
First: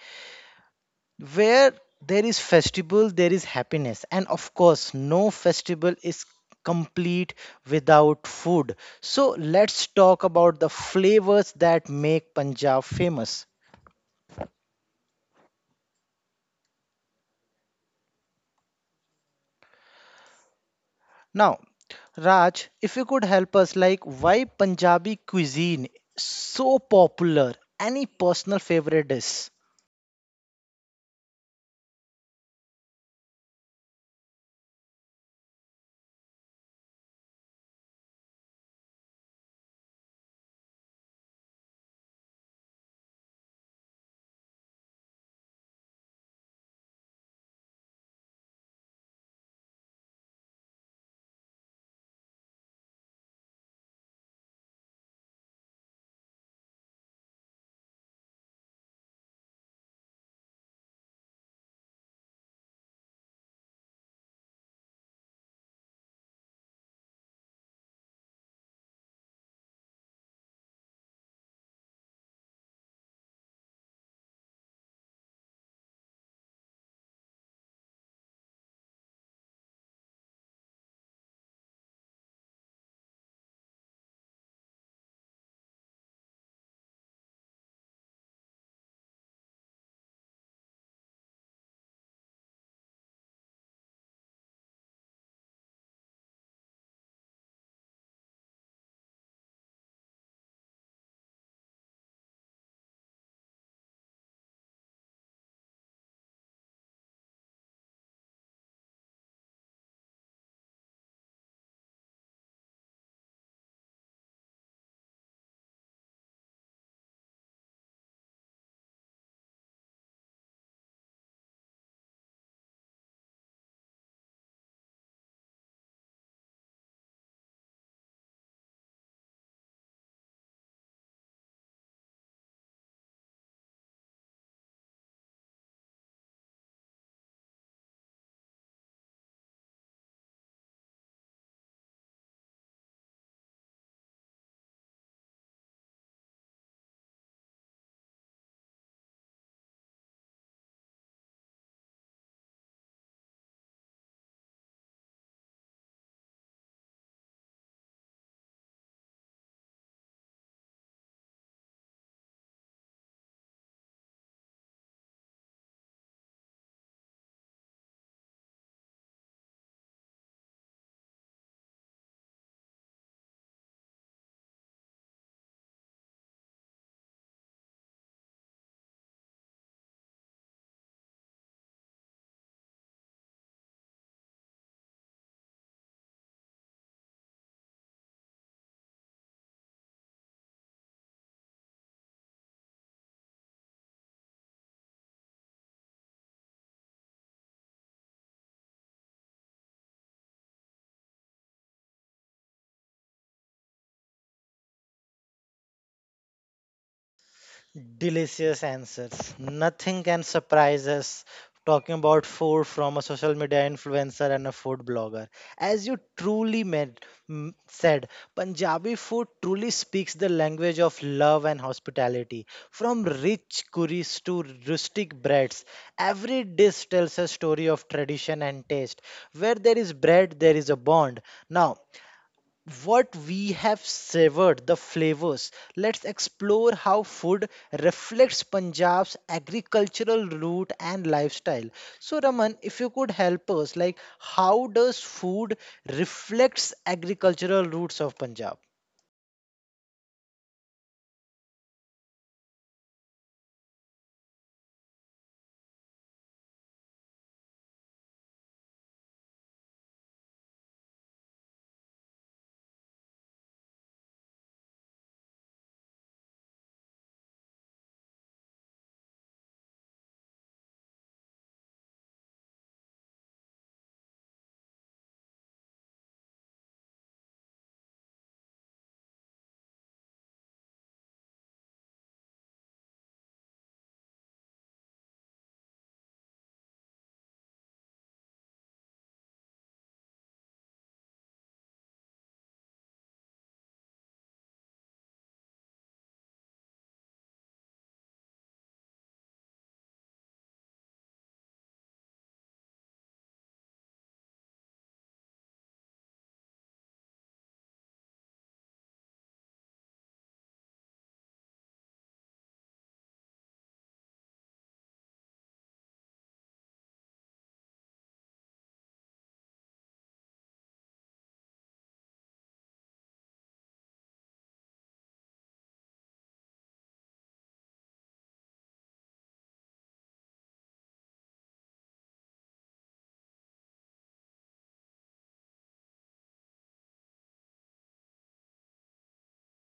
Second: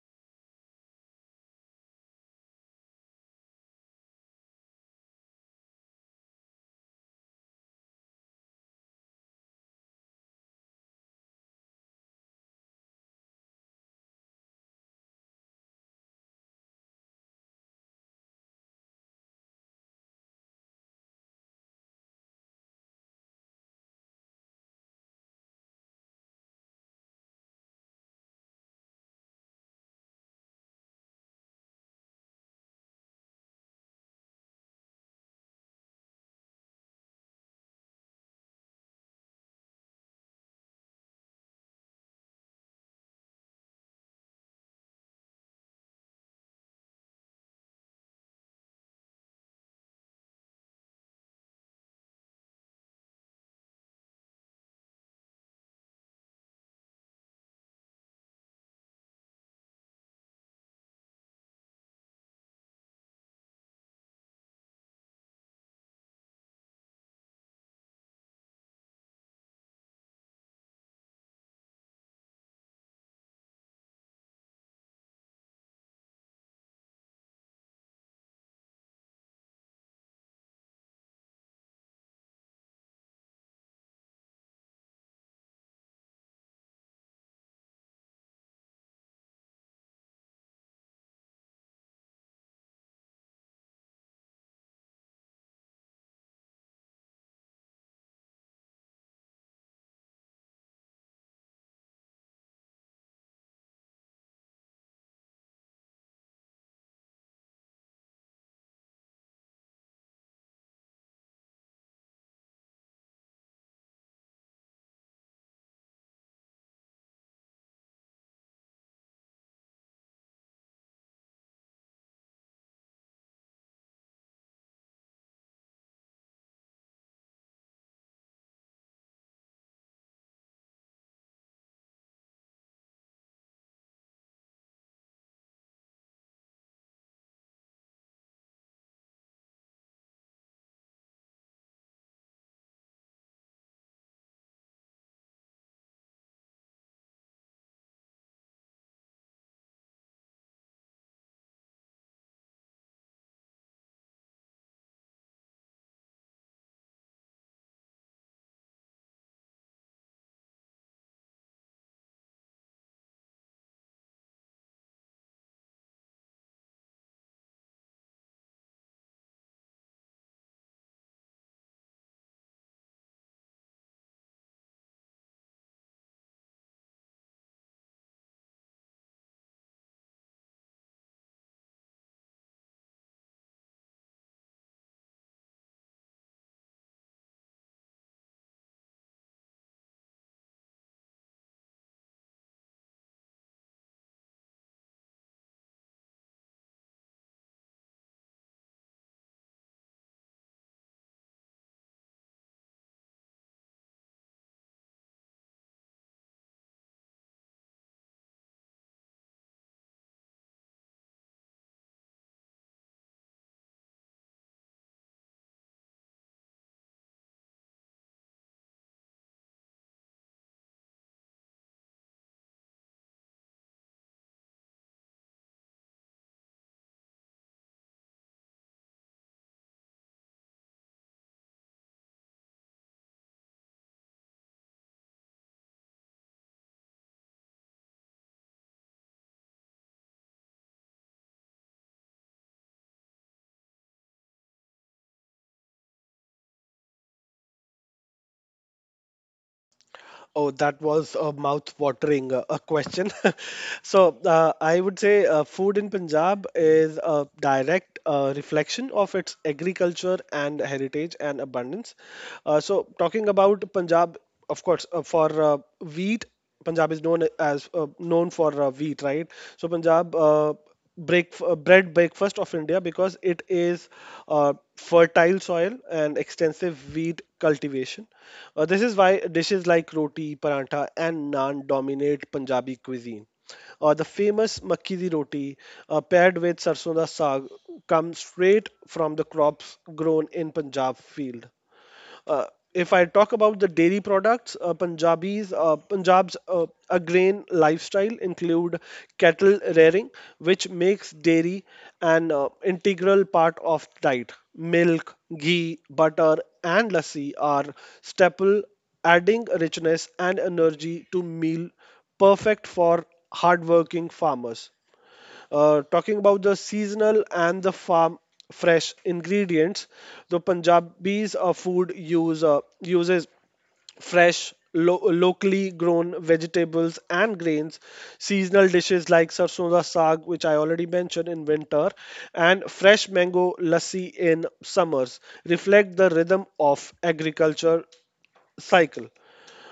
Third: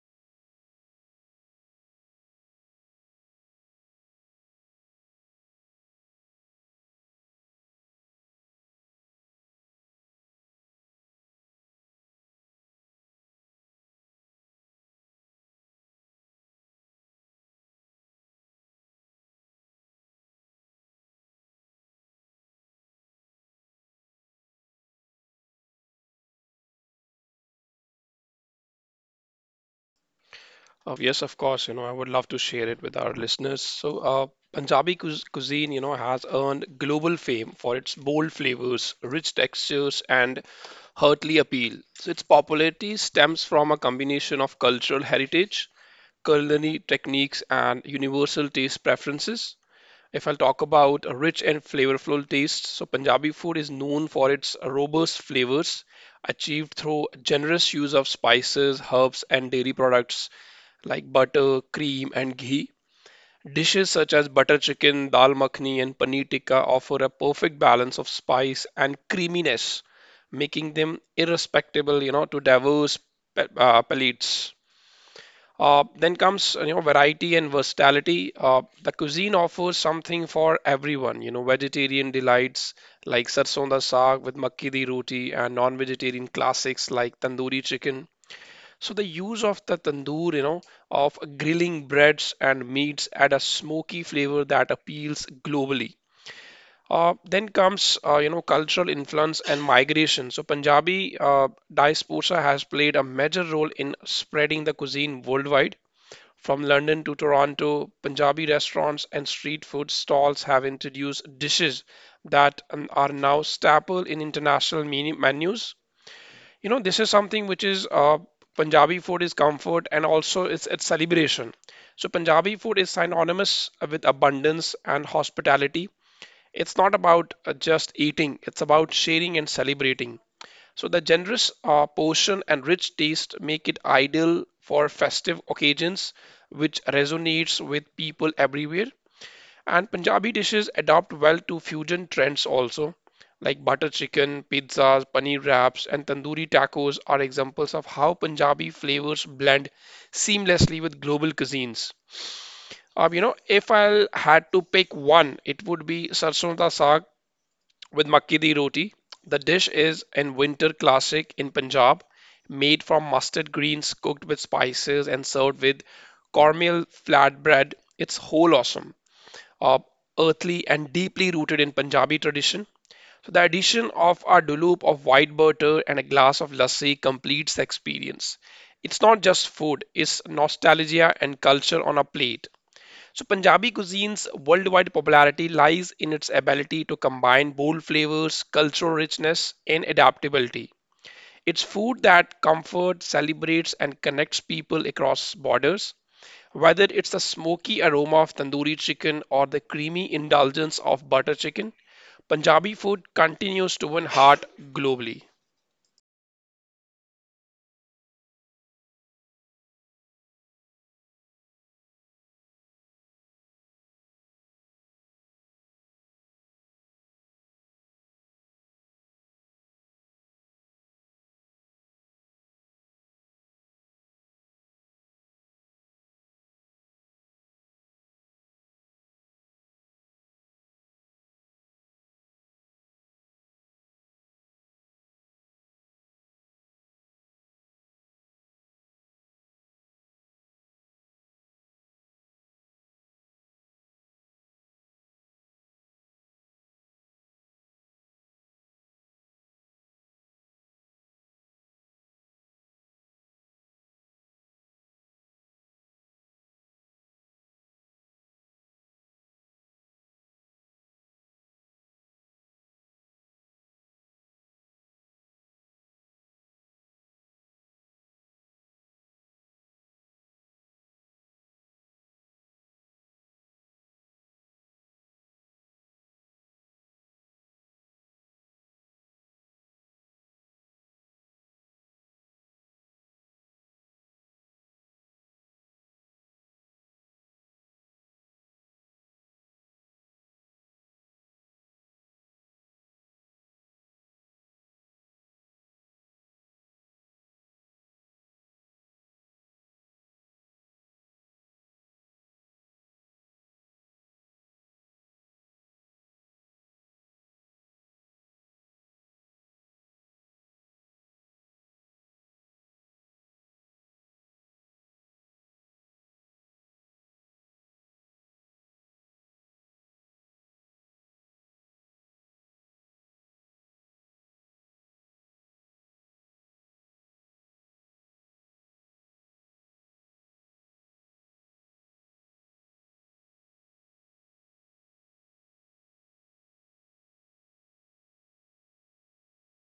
where there is festival there is happiness, and of course no festival is complete without food. So let's talk about the flavors that make Punjab famous now. Raj, if you could help us, like why Punjabi cuisine so popular? Any personal favorite dish?
Yes, of course. I would love to share it with our listeners. So, Punjabi cu cuisine, has earned global fame for its bold flavors, rich textures, and heartly appeal. So, its popularity stems from a combination of cultural heritage, culinary techniques, and universal taste preferences. If I'll talk about a rich and flavorful taste, so Punjabi food is known for its robust flavors achieved through generous use of spices, herbs, and dairy products like butter, cream, and ghee. Dishes such as butter chicken, dal makhani, and paneer tikka offer a perfect balance of spice and creaminess, making them irrespectable, you know, to diverse palates. Then comes, you know, variety and versatility. The cuisine offers something for everyone. You know, vegetarian delights like sarson da saag with makki di roti and non-vegetarian classics like tandoori chicken. So the use of the tandoor, you know, of grilling breads and meats add a smoky flavor that appeals globally. Then comes you know, cultural influence and migration. So Punjabi diaspora has played a major role in spreading the cuisine worldwide from London to Toronto. Punjabi restaurants and street food stalls have introduced dishes that are now staple in international menus. You know, this is something which is Punjabi food is comfort and also it's celebration. So Punjabi food is synonymous with abundance and hospitality. It's not about just eating; it's about sharing and celebrating. So the generous portion and rich taste make it ideal for festive occasions, which resonates with people everywhere. And Punjabi dishes adapt well to fusion trends also, like butter chicken, pizzas, paneer wraps, and tandoori tacos are examples of how Punjabi flavors blend seamlessly with global cuisines. You know, if I had to pick one, it would be sarson da saag with makki di roti. The dish is a winter classic in Punjab, made from mustard greens cooked with spices and served with cornmeal flatbread. It's whole awesome, uh, earthly and deeply rooted in Punjabi tradition. So the addition of our dulup of white butter and a glass of lassi completes the experience. It's not just food, it's nostalgia and culture on a plate. So, Punjabi cuisine's worldwide popularity lies in its ability to combine bold flavors, cultural richness, and adaptability. It's food that comforts, celebrates, and connects people across borders. Whether it's the smoky aroma of tandoori chicken or the creamy indulgence of butter chicken, Punjabi food continues to win heart globally.
Delicious answers. Nothing can surprise us talking about food from a social media influencer and a food blogger. As you truly meant, said, Punjabi food truly speaks the language of love and hospitality. From rich curries to rustic breads, every dish tells a story of tradition and taste. Where there is bread, there is a bond. Now, what we have savored, the flavors. Let's explore how food reflects Punjab's agricultural root and lifestyle. So, Raman, if you could help us, like how does food reflects agricultural roots of Punjab?
Oh, that was a mouth-watering a question. So, I would say food in Punjab is a direct reflection of its agriculture and heritage and abundance. Talking about Punjab, of course, for wheat, Punjab is known for wheat, right? So, Punjab. Break Bread breakfast of India because it is fertile soil and extensive wheat cultivation. This is why dishes like roti, parantha, and naan dominate Punjabi cuisine. The famous makki di roti paired with sarson da saag comes straight from the crops grown in Punjab field. Uh, if I talk about the dairy products, Punjab's agrarian lifestyle include cattle rearing, which makes dairy an integral part of diet. Milk, ghee, butter, and lassi are staple, adding richness and energy to meal, perfect for hardworking farmers. Talking about the seasonal and the farm fresh ingredients, the Punjabis food use uses fresh locally grown vegetables and grains seasonal dishes like sarson da saag which I already mentioned in winter and fresh mango lassi in summers reflect the rhythm of agriculture cycle.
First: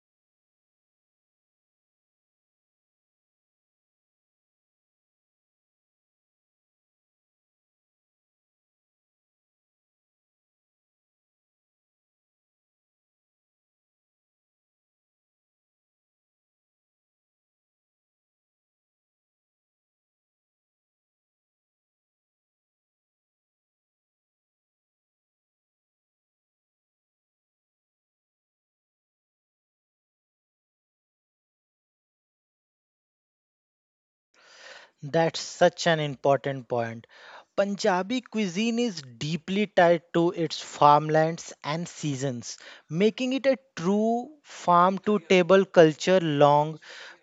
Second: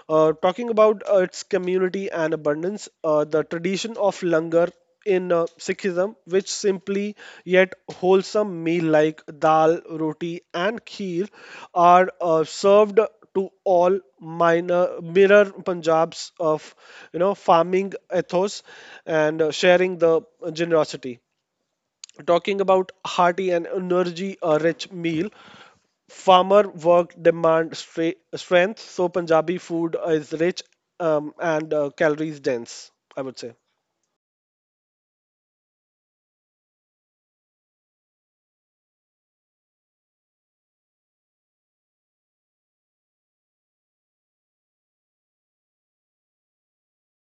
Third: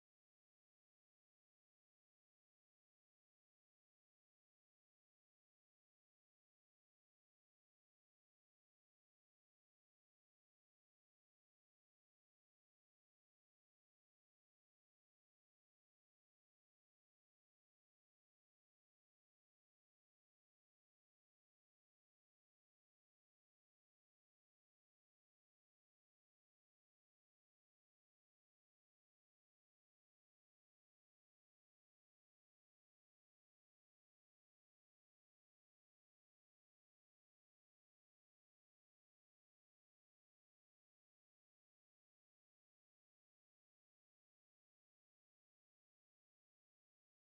Talking about its community and abundance, the tradition of langar in Sikhism, which simply yet wholesome meal like dal, roti, and kheer are served to all minor mirror Punjab's of you know farming ethos and sharing the generosity. Talking about hearty and energy rich meal, farmer work demand strength, so Punjabi food is rich and calories dense, I would say.
That's such an important point. Punjabi cuisine is deeply tied to its farmlands and seasons, making it a true farm to table culture long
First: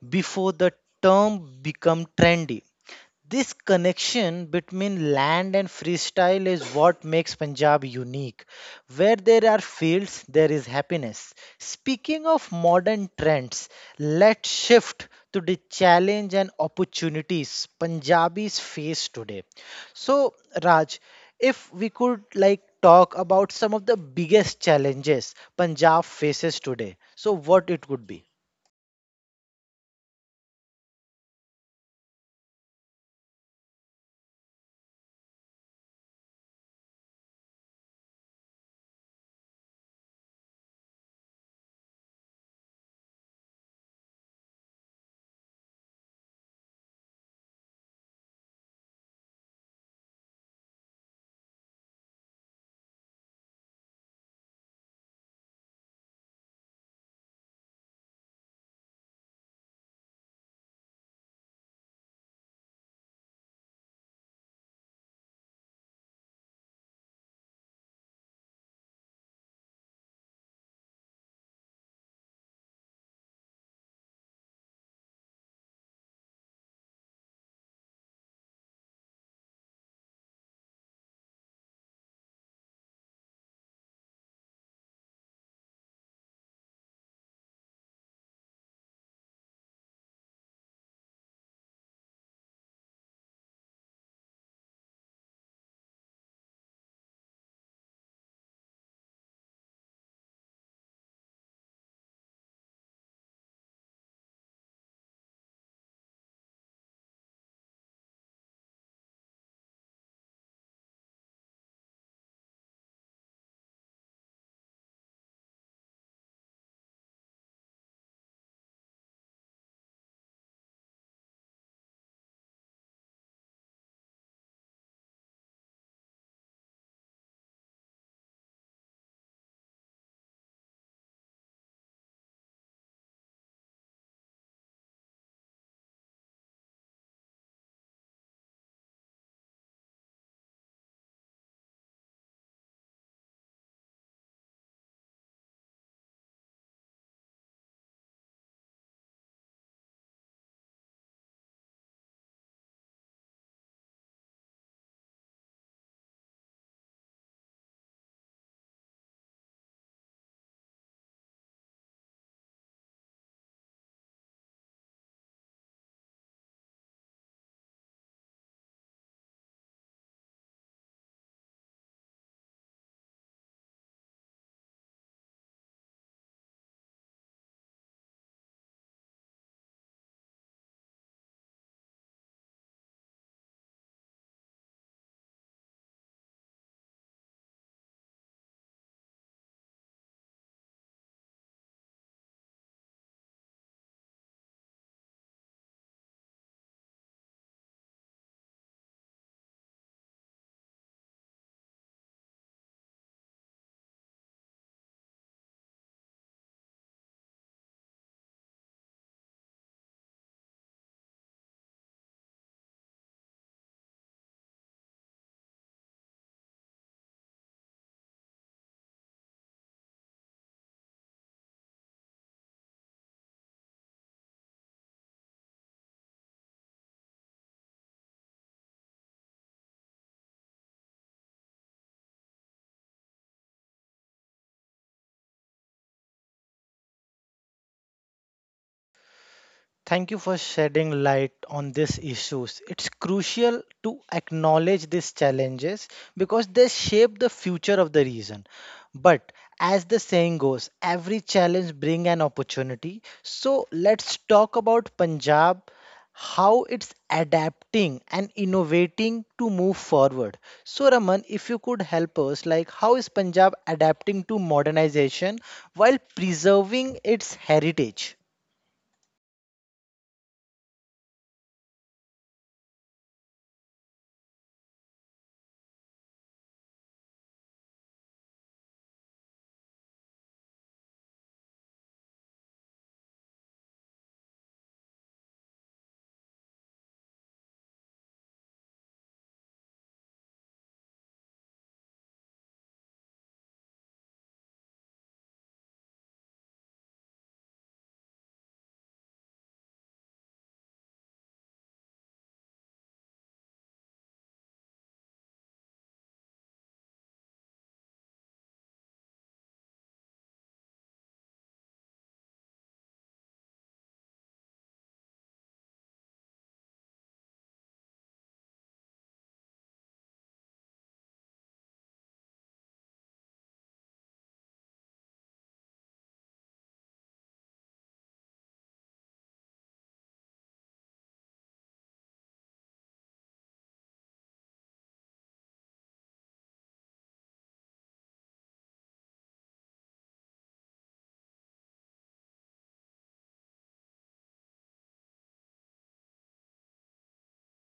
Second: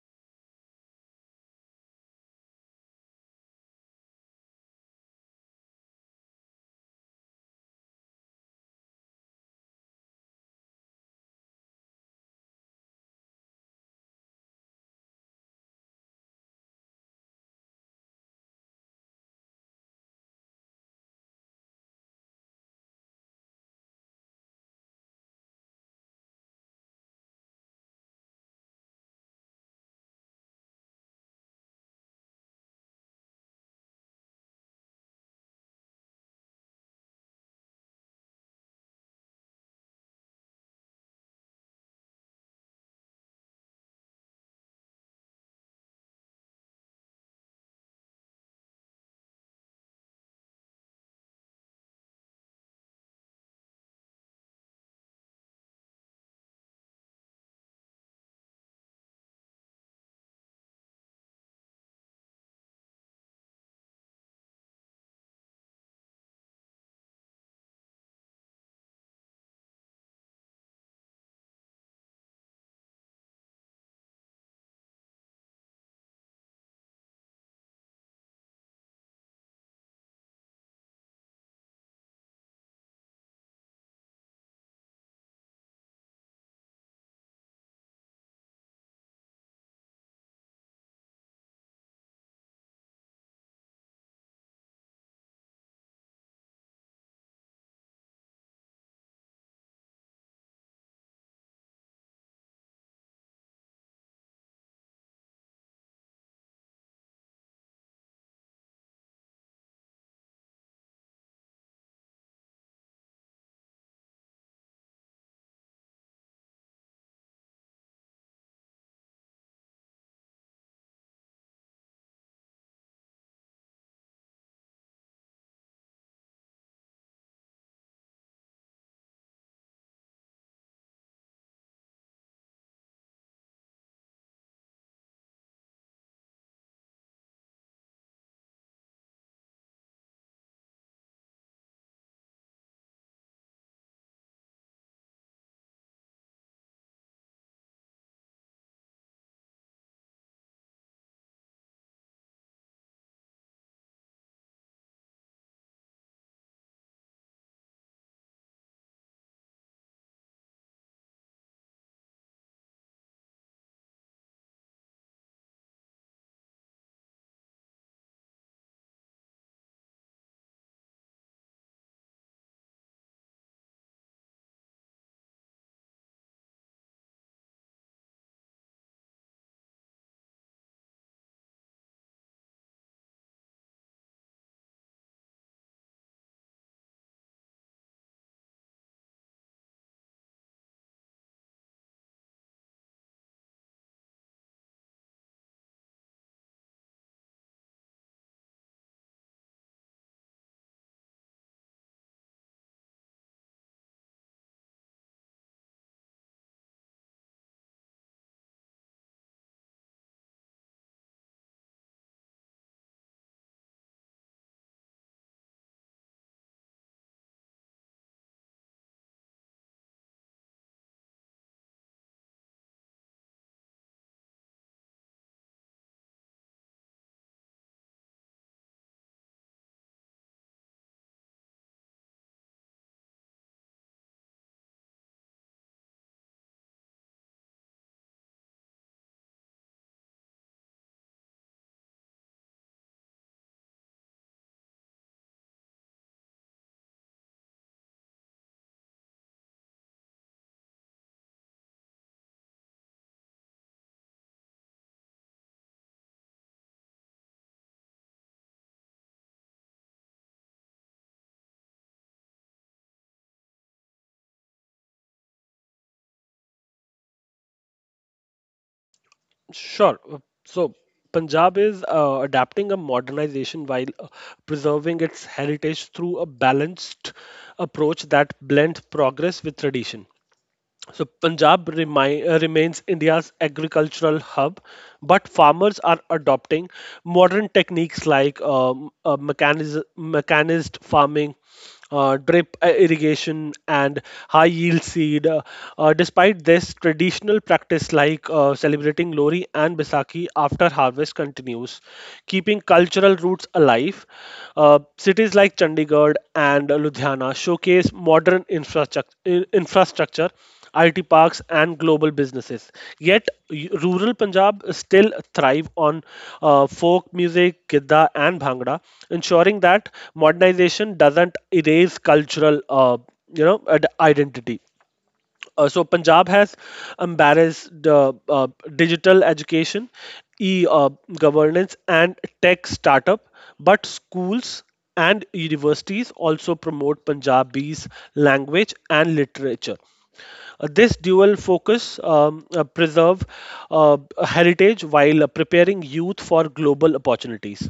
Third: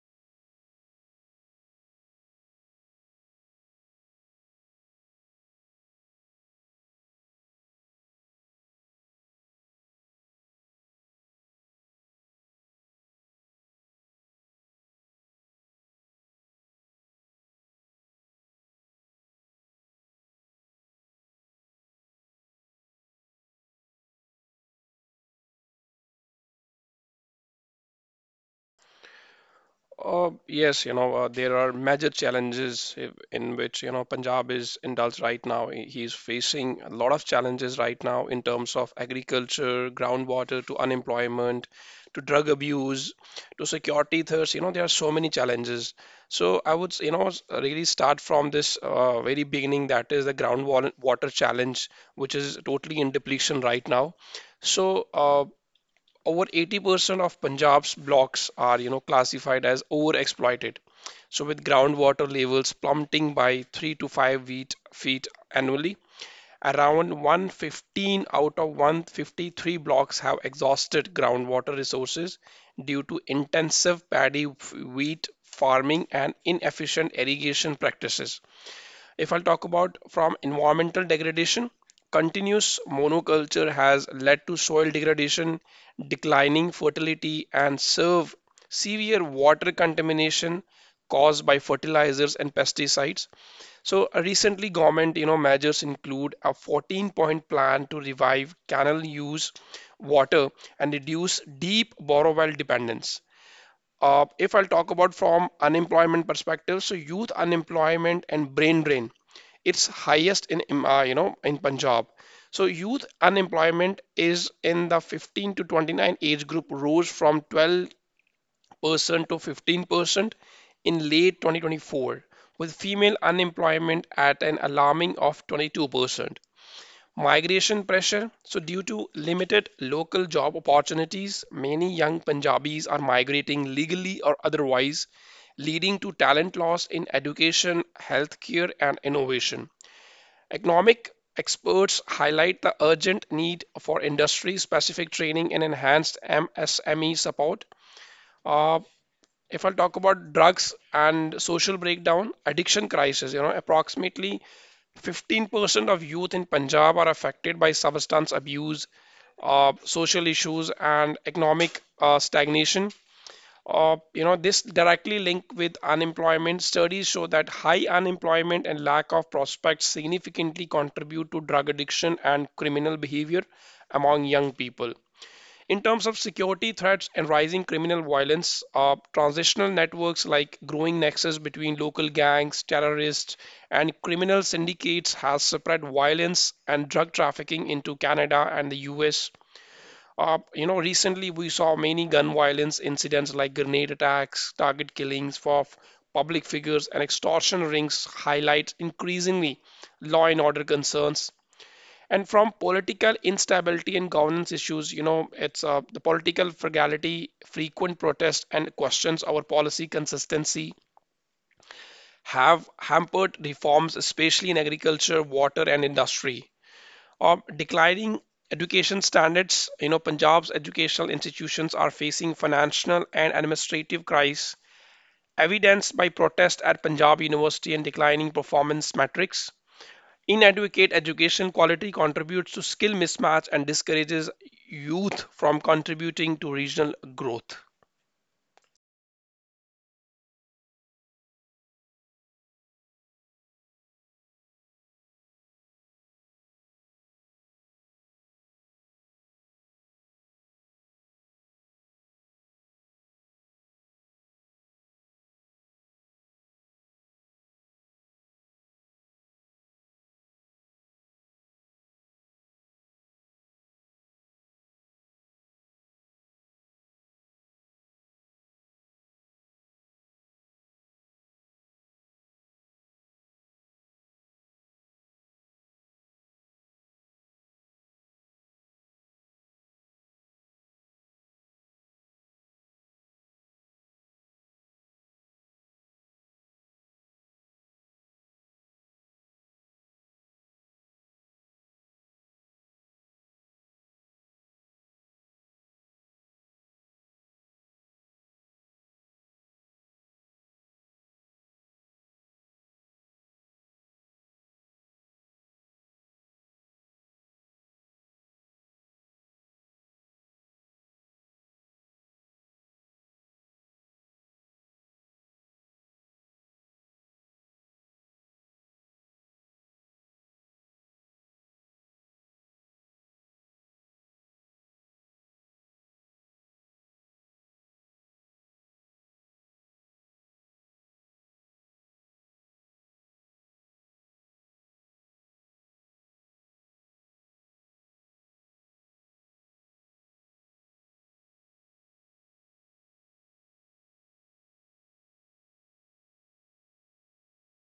before the term became trendy. This connection between land and freestyle is what makes Punjab unique. Where there are fields, there is happiness. Speaking of modern trends, let's shift to the challenge and opportunities Punjabis face today. So, Raj, if we could like talk about some of the biggest challenges Punjab faces today, so what it would be?
Yes, you know, there are major challenges in which, you know, Punjab is indulged right now. He is facing a lot of challenges right now in terms of agriculture, groundwater, to unemployment, to drug abuse, to security thirst. You know, there are so many challenges. So I would, you know, really start from this very beginning, that is the groundwater water challenge, which is totally in depletion right now. So, over 80% of Punjab's blocks are, you know, classified as overexploited. So with groundwater levels plummeting by 3 to 5 feet annually, around 115 out of 153 blocks have exhausted groundwater resources due to intensive paddy wheat farming and inefficient irrigation practices. If I'll talk about from environmental degradation, continuous monoculture has led to soil degradation, declining fertility, and serve severe water contamination caused by fertilizers and pesticides. So recently government, you know, measures include a 14 point plan to revive canal use water and reduce deep borrow well dependence. If I'll talk about from unemployment perspective, so youth unemployment and brain drain, it's highest in you know, in Punjab. So youth unemployment is in the 15 to 29 age group rose from 12% to 15% in late 2024, with female unemployment at an alarming of 22%. Migration pressure. So, due to limited local job opportunities, many young Punjabis are migrating legally or otherwise, leading to talent loss in education, healthcare, and innovation. Economic experts highlight the urgent need for industry specific training and enhanced MSME support. Uh, if I'll talk about drugs and social breakdown, addiction crisis, you know, approximately 15% of youth in Punjab are affected by substance abuse, social issues, and economic stagnation. You know, this directly linked with unemployment. Studies show that high unemployment and lack of prospects significantly contribute to drug addiction and criminal behavior among young people. In terms of security threats and rising criminal violence, transnational networks like growing nexus between local gangs, terrorists, and criminal syndicates has spread violence and drug trafficking into Canada and the US. You know, recently we saw many gun violence incidents like grenade attacks, target killings for public figures, and extortion rings highlight increasingly law and order concerns. And from political instability and governance issues, you know, it's the political frugality, frequent protests and questions over policy consistency have hampered reforms especially in agriculture, water and industry. Declining education standards, you know, Punjab's educational institutions are facing financial and administrative crisis, evidenced by protest at Punjab University and declining performance metrics. Inadequate education quality contributes to skill mismatch and discourages youth from contributing to regional growth.
Thank you for shedding light on these issues. It's crucial to acknowledge these challenges because they shape the future of the region. But as the saying goes, every challenge brings an opportunity. So let's talk about Punjab, how it's adapting and innovating to move forward. So Raman, if you could help us, like how is Punjab adapting to modernization while preserving its heritage?
Sure. So Punjab is adapting a modernization while preserving its heritage through a balanced approach that blends progress with tradition. So Punjab remains India's agricultural hub, but farmers are adopting modern techniques like mechanized farming, drip irrigation, and high yield seed. Despite this, traditional practice like celebrating Lori and Baisakhi after harvest continues, keeping cultural roots alive. Cities like Chandigarh and Ludhiana showcase modern infrastructure IT parks, and global businesses. Yet rural Punjab still thrive on folk music, gidda, and bhangra, ensuring that modernization doesn't erase cultural, identity. Punjab has embraced digital education, e-governance, and tech startup, but schools and universities also promote Punjabi's language and literature. This dual focus preserve uh, heritage while preparing youth for global opportunities.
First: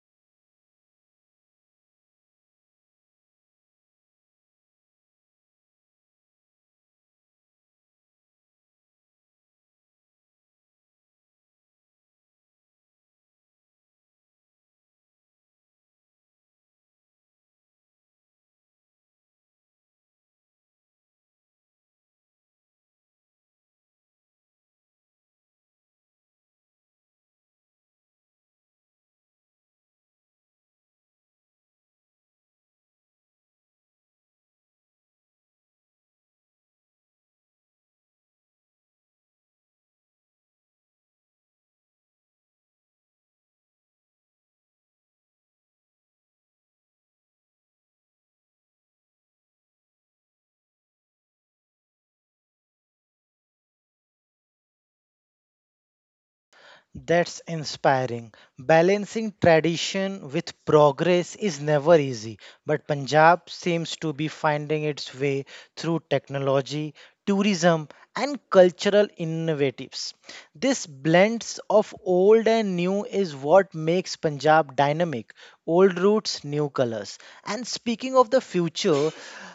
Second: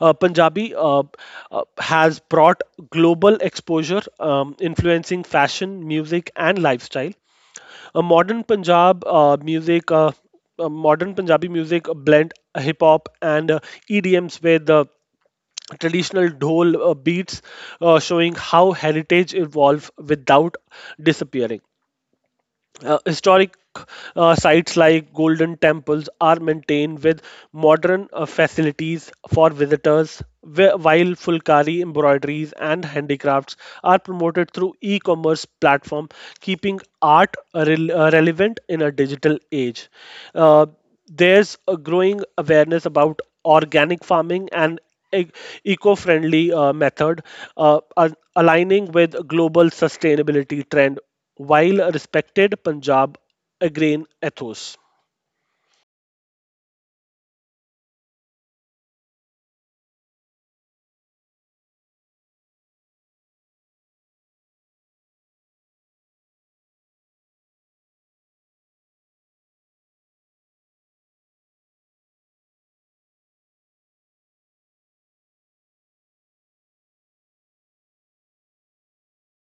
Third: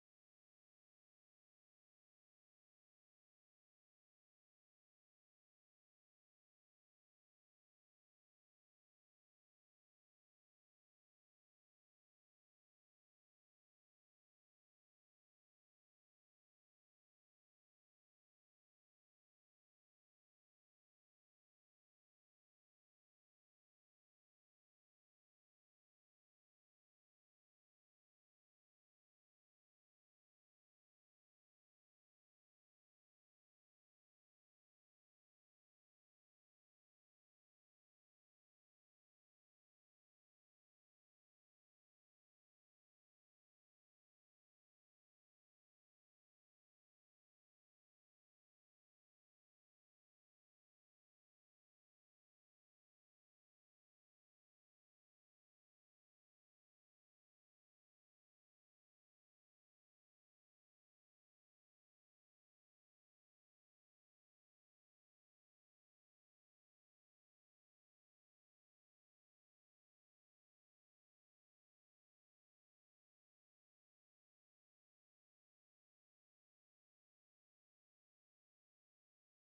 Punjabi has brought global exposure, influencing fashion, music, and lifestyle. A modern Punjab music, Modern Punjabi music blend hip hop and EDMs with traditional dhol beats, showing how heritage evolve without disappearing. Historic sites like golden temples are maintained with modern facilities for visitors, while fulkari embroideries and handicrafts are promoted through e-commerce platform, keeping art relevant in a digital age. Uh, there's a growing awareness about organic farming and e- eco-friendly method aligning with global sustainability trend while a respected Punjab agrarian ethos.
That's inspiring. Balancing tradition with progress is never easy, but Punjab seems to be finding its way through technology, tourism, and cultural innovatives. This blends of old and new is what makes Punjab dynamic. Old roots, new colors. And speaking of the future,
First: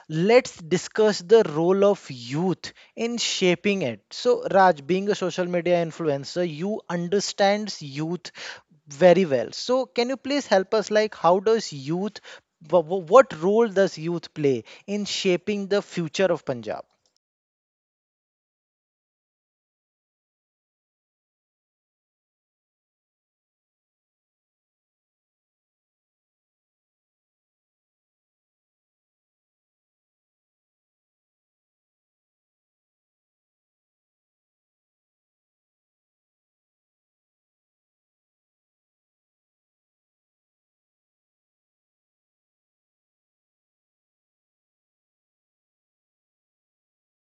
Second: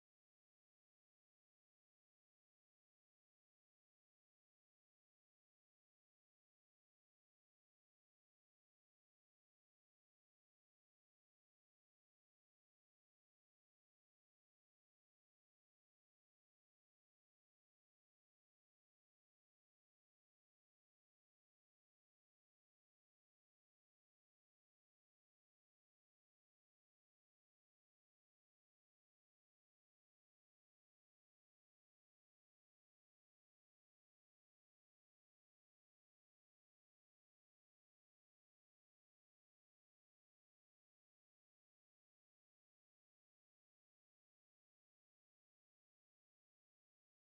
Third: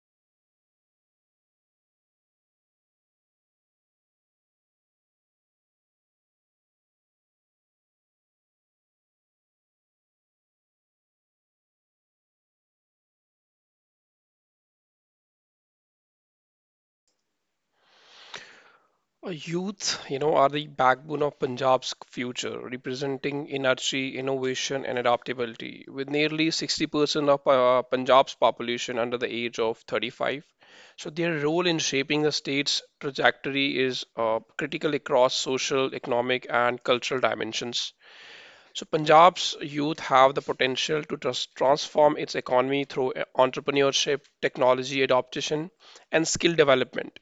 let's discuss the role of youth in shaping it. So, Raj, being a social media influencer, you understands youth very well. So, can you please help us? Like, how does youth, what role does youth play in shaping the future of Punjab?
Youth, you know, are the backbone of Punjab's future, representing energy, innovation, and adaptability. With nearly 60% of Punjab's population under the age of 35, so their role in shaping the state's trajectory is critical across social, economic, and cultural dimensions. So Punjab's youth have the potential to transform its economy through entrepreneurship, technology adoption, and skill development.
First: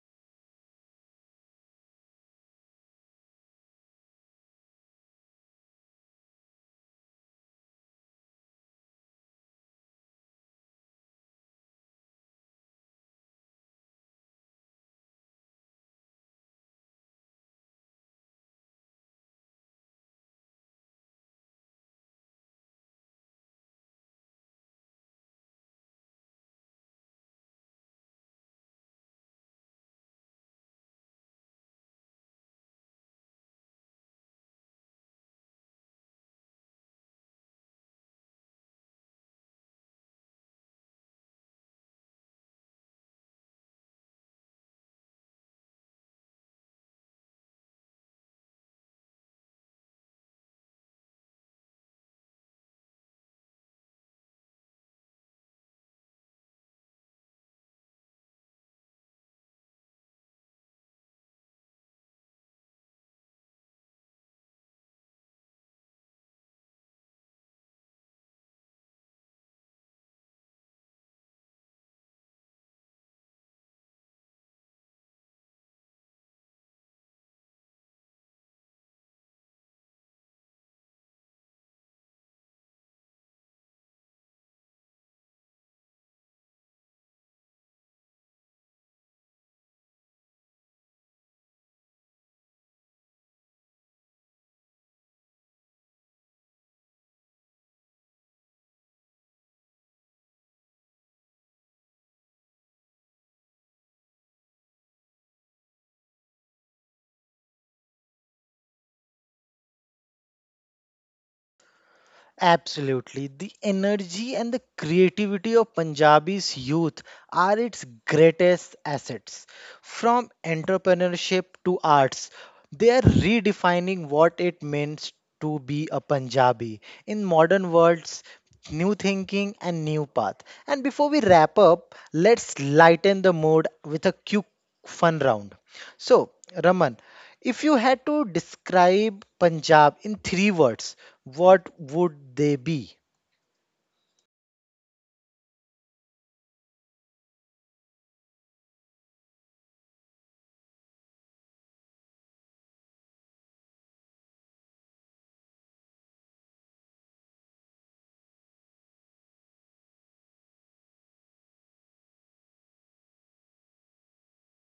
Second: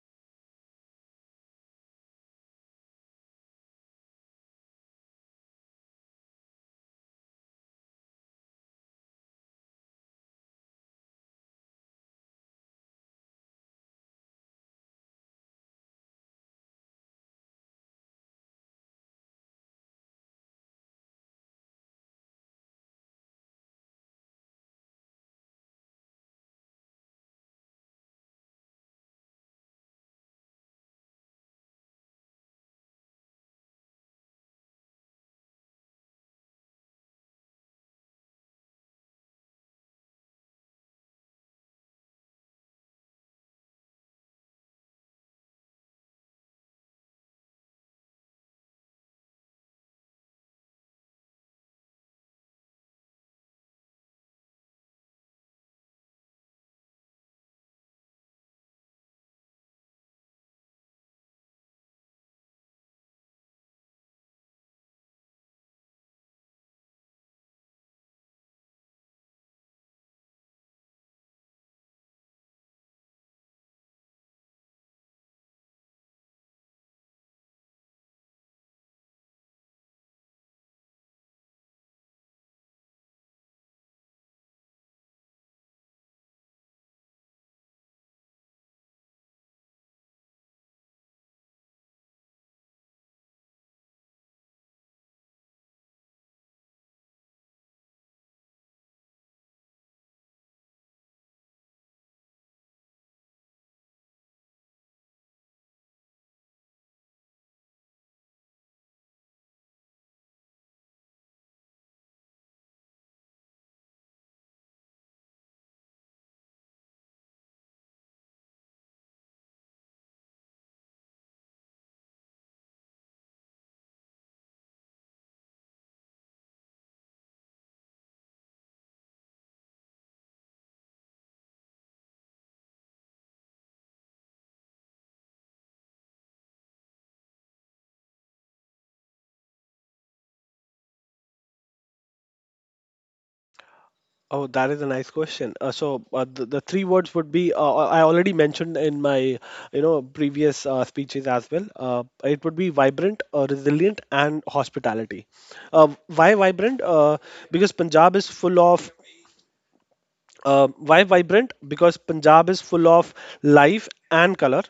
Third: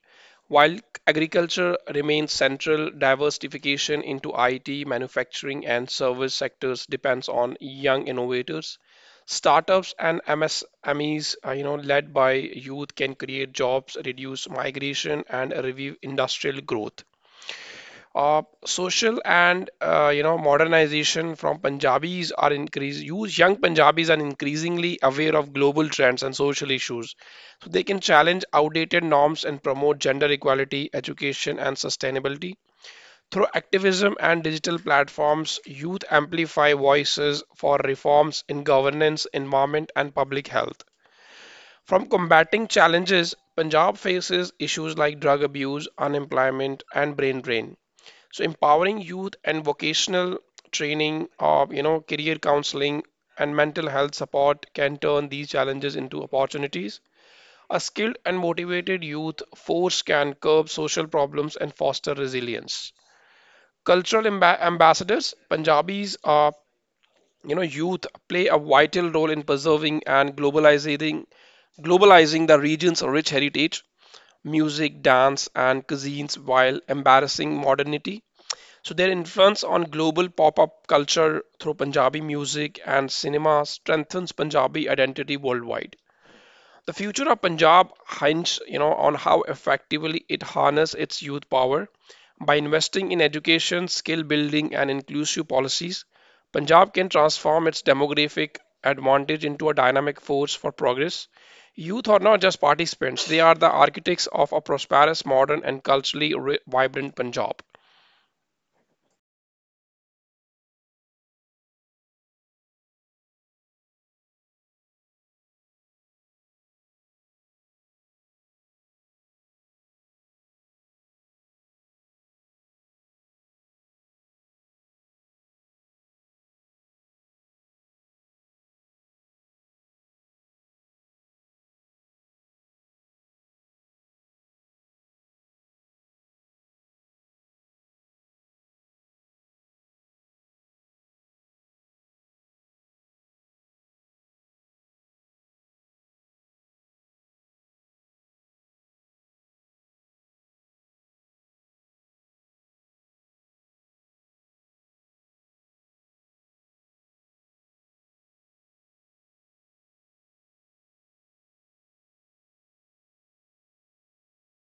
While agriculture remains central, diversification into IT, manufacturing, and service sectors depends on young innovators. Startups and MSMEs, you know, led by youth, can create jobs, reduce migration, and revive industrial growth. Social and you know, modernization from Punjabis are increase. Use young Punjabis are increasingly aware of global trends and social issues, so they can challenge outdated norms and promote gender equality, education, and sustainability. Through activism and digital platforms, youth amplify voices for reforms in governance, environment, and public health. From combating challenges, Punjab faces issues like drug abuse, unemployment, and brain drain. So empowering youth and vocational training or, you know, career counseling and mental health support can turn these challenges into opportunities. A skilled and motivated youth force can curb social problems and foster resilience. Cultural ambassadors, Punjabis are, you know, youth play a vital role in preserving and globalizing the region's rich heritage, music, dance, and cuisines while embarrassing modernity. So their influence on global pop-up culture through Punjabi music and cinema strengthens Punjabi identity worldwide. The future of Punjab hinges, you know, on how effectively it harnesses its youth power. By investing in education, skill building, and inclusive policies, Punjab can transform its demographic advantage into a dynamic force for progress. Youth are not just participants, they are the architects of a prosperous, modern, and culturally vibrant Punjab.
Absolutely. The energy and the creativity of Punjabi's youth are its greatest assets. From entrepreneurship to arts, they are redefining what it means to be a Punjabi in modern worlds, new thinking and new path. And before we wrap up, let's lighten the mood with a quick fun round. So, Raman, if you had to describe Punjab in three words, what would they be?
Oh, that is a nice question. The three words would be I already mentioned in my you know previous speeches as well. It would be vibrant, resilient, and hospitality. Why vibrant? Because Punjab is full of Why vibrant? Because Punjab is full of life and color.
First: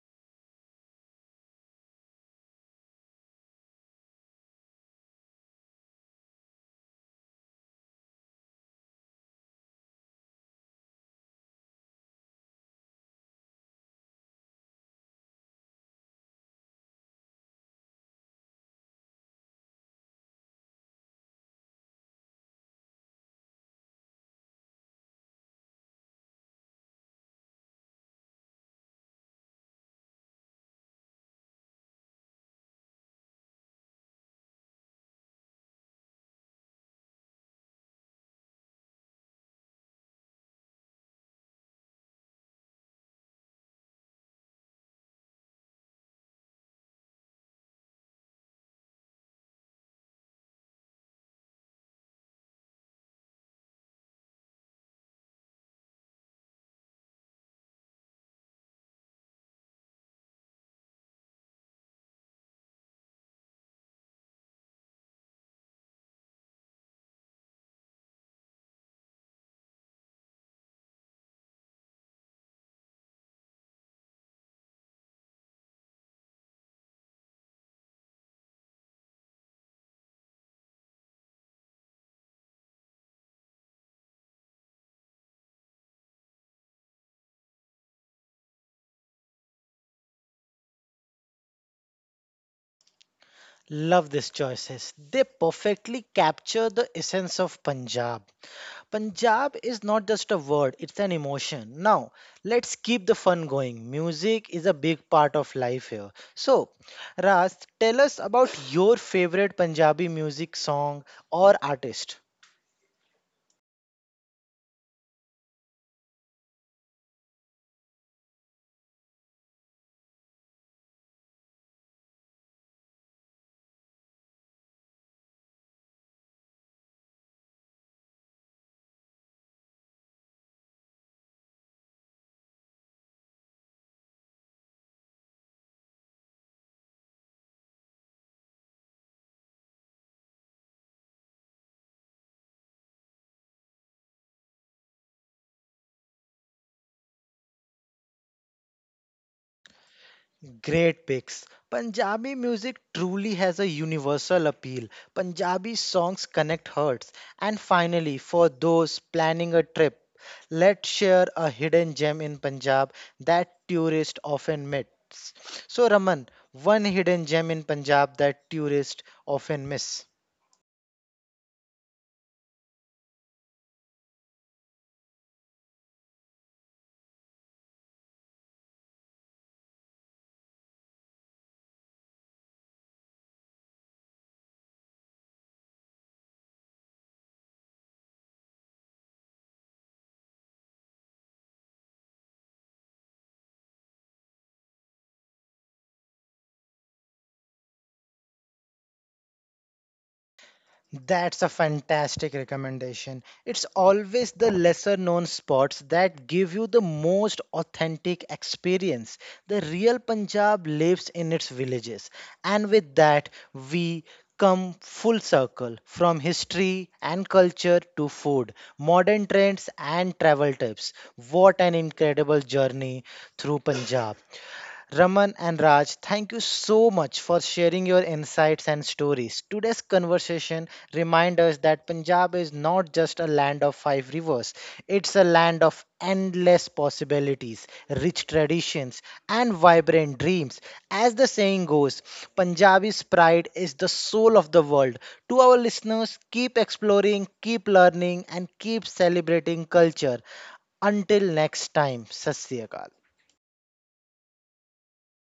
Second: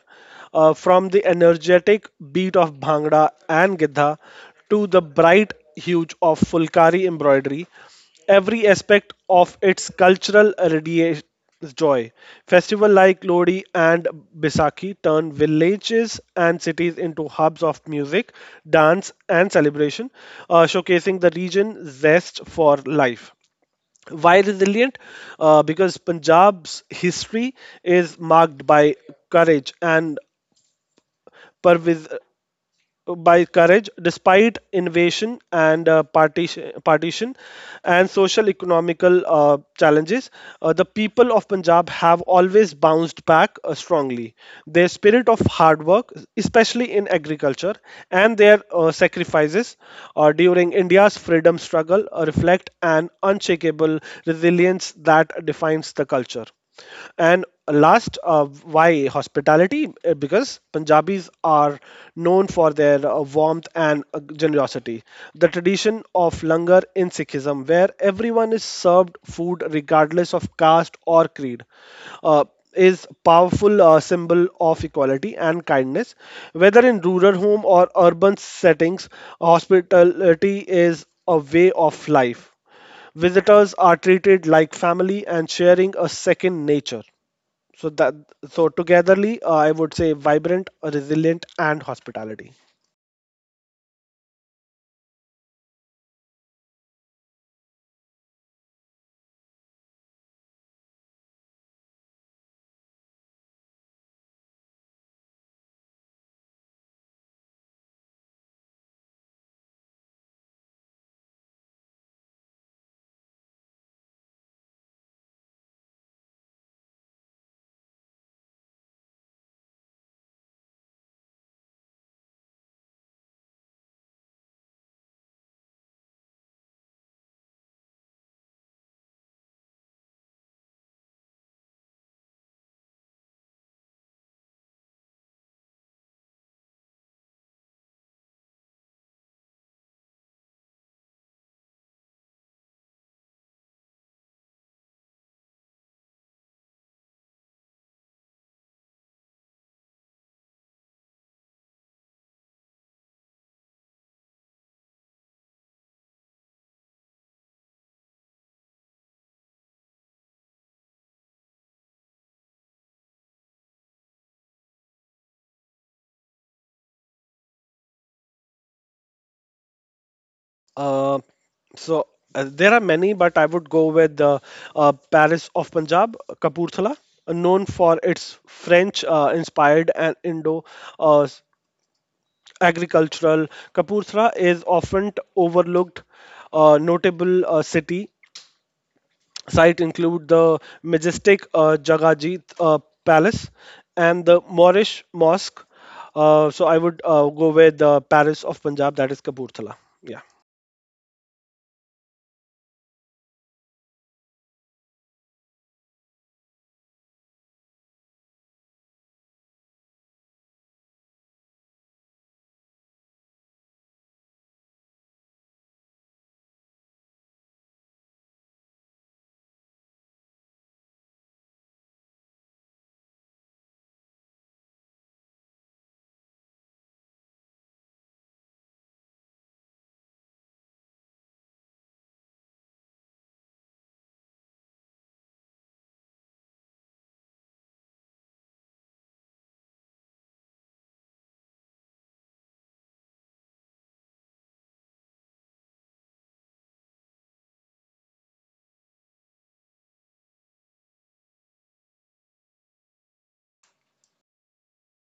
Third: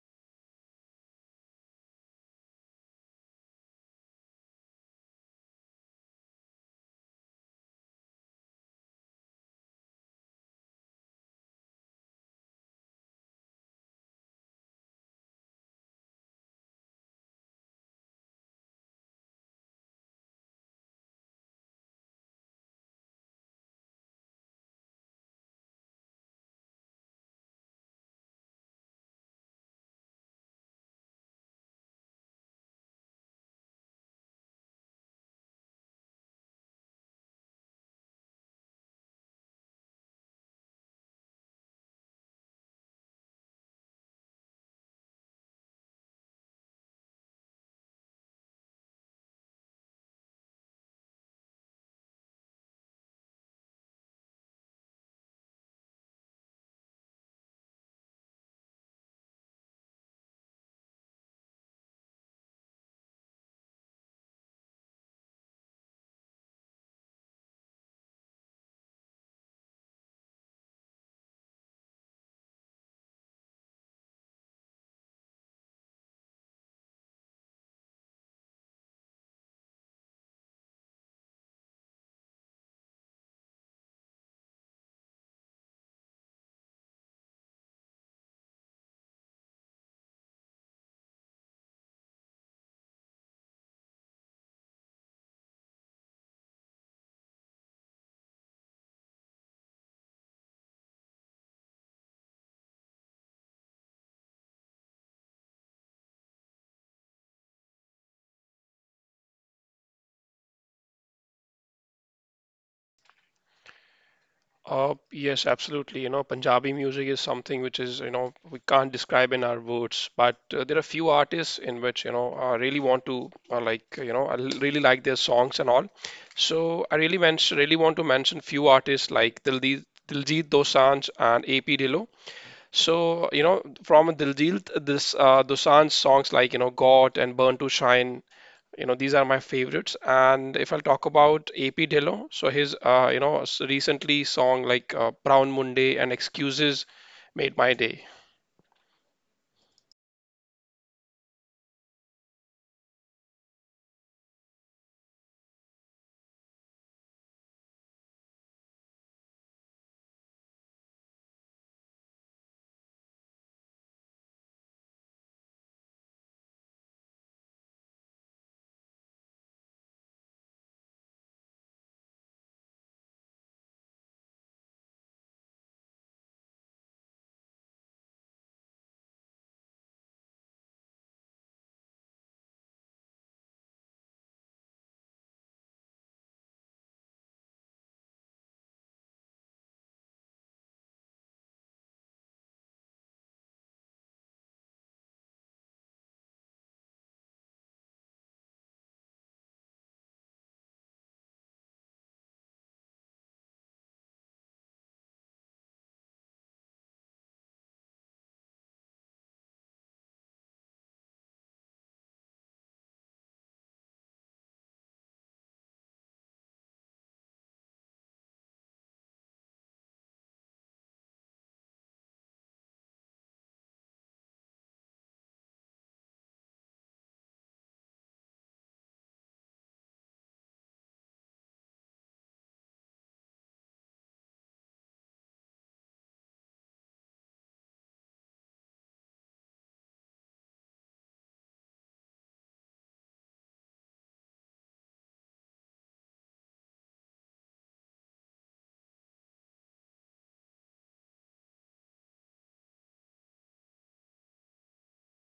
From the energetic beat of Bhangra and Gidha to the bright hue of Fulkari embroidery, every aspect of its cultural radiates joy. Festival like Lodi and Bisaki turn villages and cities into hubs of music, dance, and celebration, showcasing the region's zest for life. Why resilient? Because Punjab's history is marked by courage and pervis- by courage despite invasion and partition and social economical challenges. The people of Punjab have always bounced back strongly. Their spirit of hard work, especially in agriculture, and their sacrifices during India's freedom struggle reflect an unshakable resilience that defines the culture. And last, why hospitality? Because Punjabis are known for their warmth and generosity. The tradition of langar in Sikhism, where everyone is served food regardless of caste or creed, uh, is powerful symbol of equality and kindness. Whether in rural home or urban settings, hospitality is a way of life. Visitors are treated like family and sharing a second nature. So that so togetherly, I would say vibrant, resilient, and hospitality.
Love these choices. They perfectly capture the essence of Punjab. Punjab is not just a word, it's an emotion. Now, let's keep the fun going. Music is a big part of life here. So, Ras, tell us about your favorite Punjabi music song or artist.
Yes, absolutely. You know, Punjabi music is something which is, you know, we can't describe in our words, but there are few artists in which, you know, I really want to like, you know, really like their songs and all. So really want to mention few artists like Diljit Dosanjh and AP Dillo. So, you know, from Diljit, this Dosanjh songs like, you know, God and Burn to Shine, you know these are my favorites. And if I'll talk about AP Dillon, so his, you know, recently song like Brown Monday and Excuses made my day.
Great picks. Punjabi music truly has a universal appeal. Punjabi songs connect hearts. And finally, for those planning a trip, let's share a hidden gem in Punjab that tourists often miss. So, Raman, one hidden gem in Punjab that tourists often miss.
Uh, so there are many, but I would go with Paris of Punjab, Kapurthala, known for its French-inspired and Indo. Uh, s- Agricultural Kapurthala is often overlooked, notable city. Sites include the majestic Jagajit Palace and the Moorish Mosque. So I would go with the Paris of Punjab, that is Kapoorthala. Yeah.
That's a fantastic recommendation. It's always the lesser known spots that give you the most authentic experience. The real Punjab lives in its villages. And with that, we come full circle from history and culture to food, modern trends and travel tips. What an incredible journey through Punjab. Raman and Raj, thank you so much for sharing your insights and stories. Today's conversation reminds us that Punjab is not just a land of five rivers, it's a land of endless possibilities, rich traditions, and vibrant dreams. As the saying goes, Punjabi's pride is the soul of the world. To our listeners, keep exploring, keep learning, and keep celebrating culture. Until next time, Sasyakal.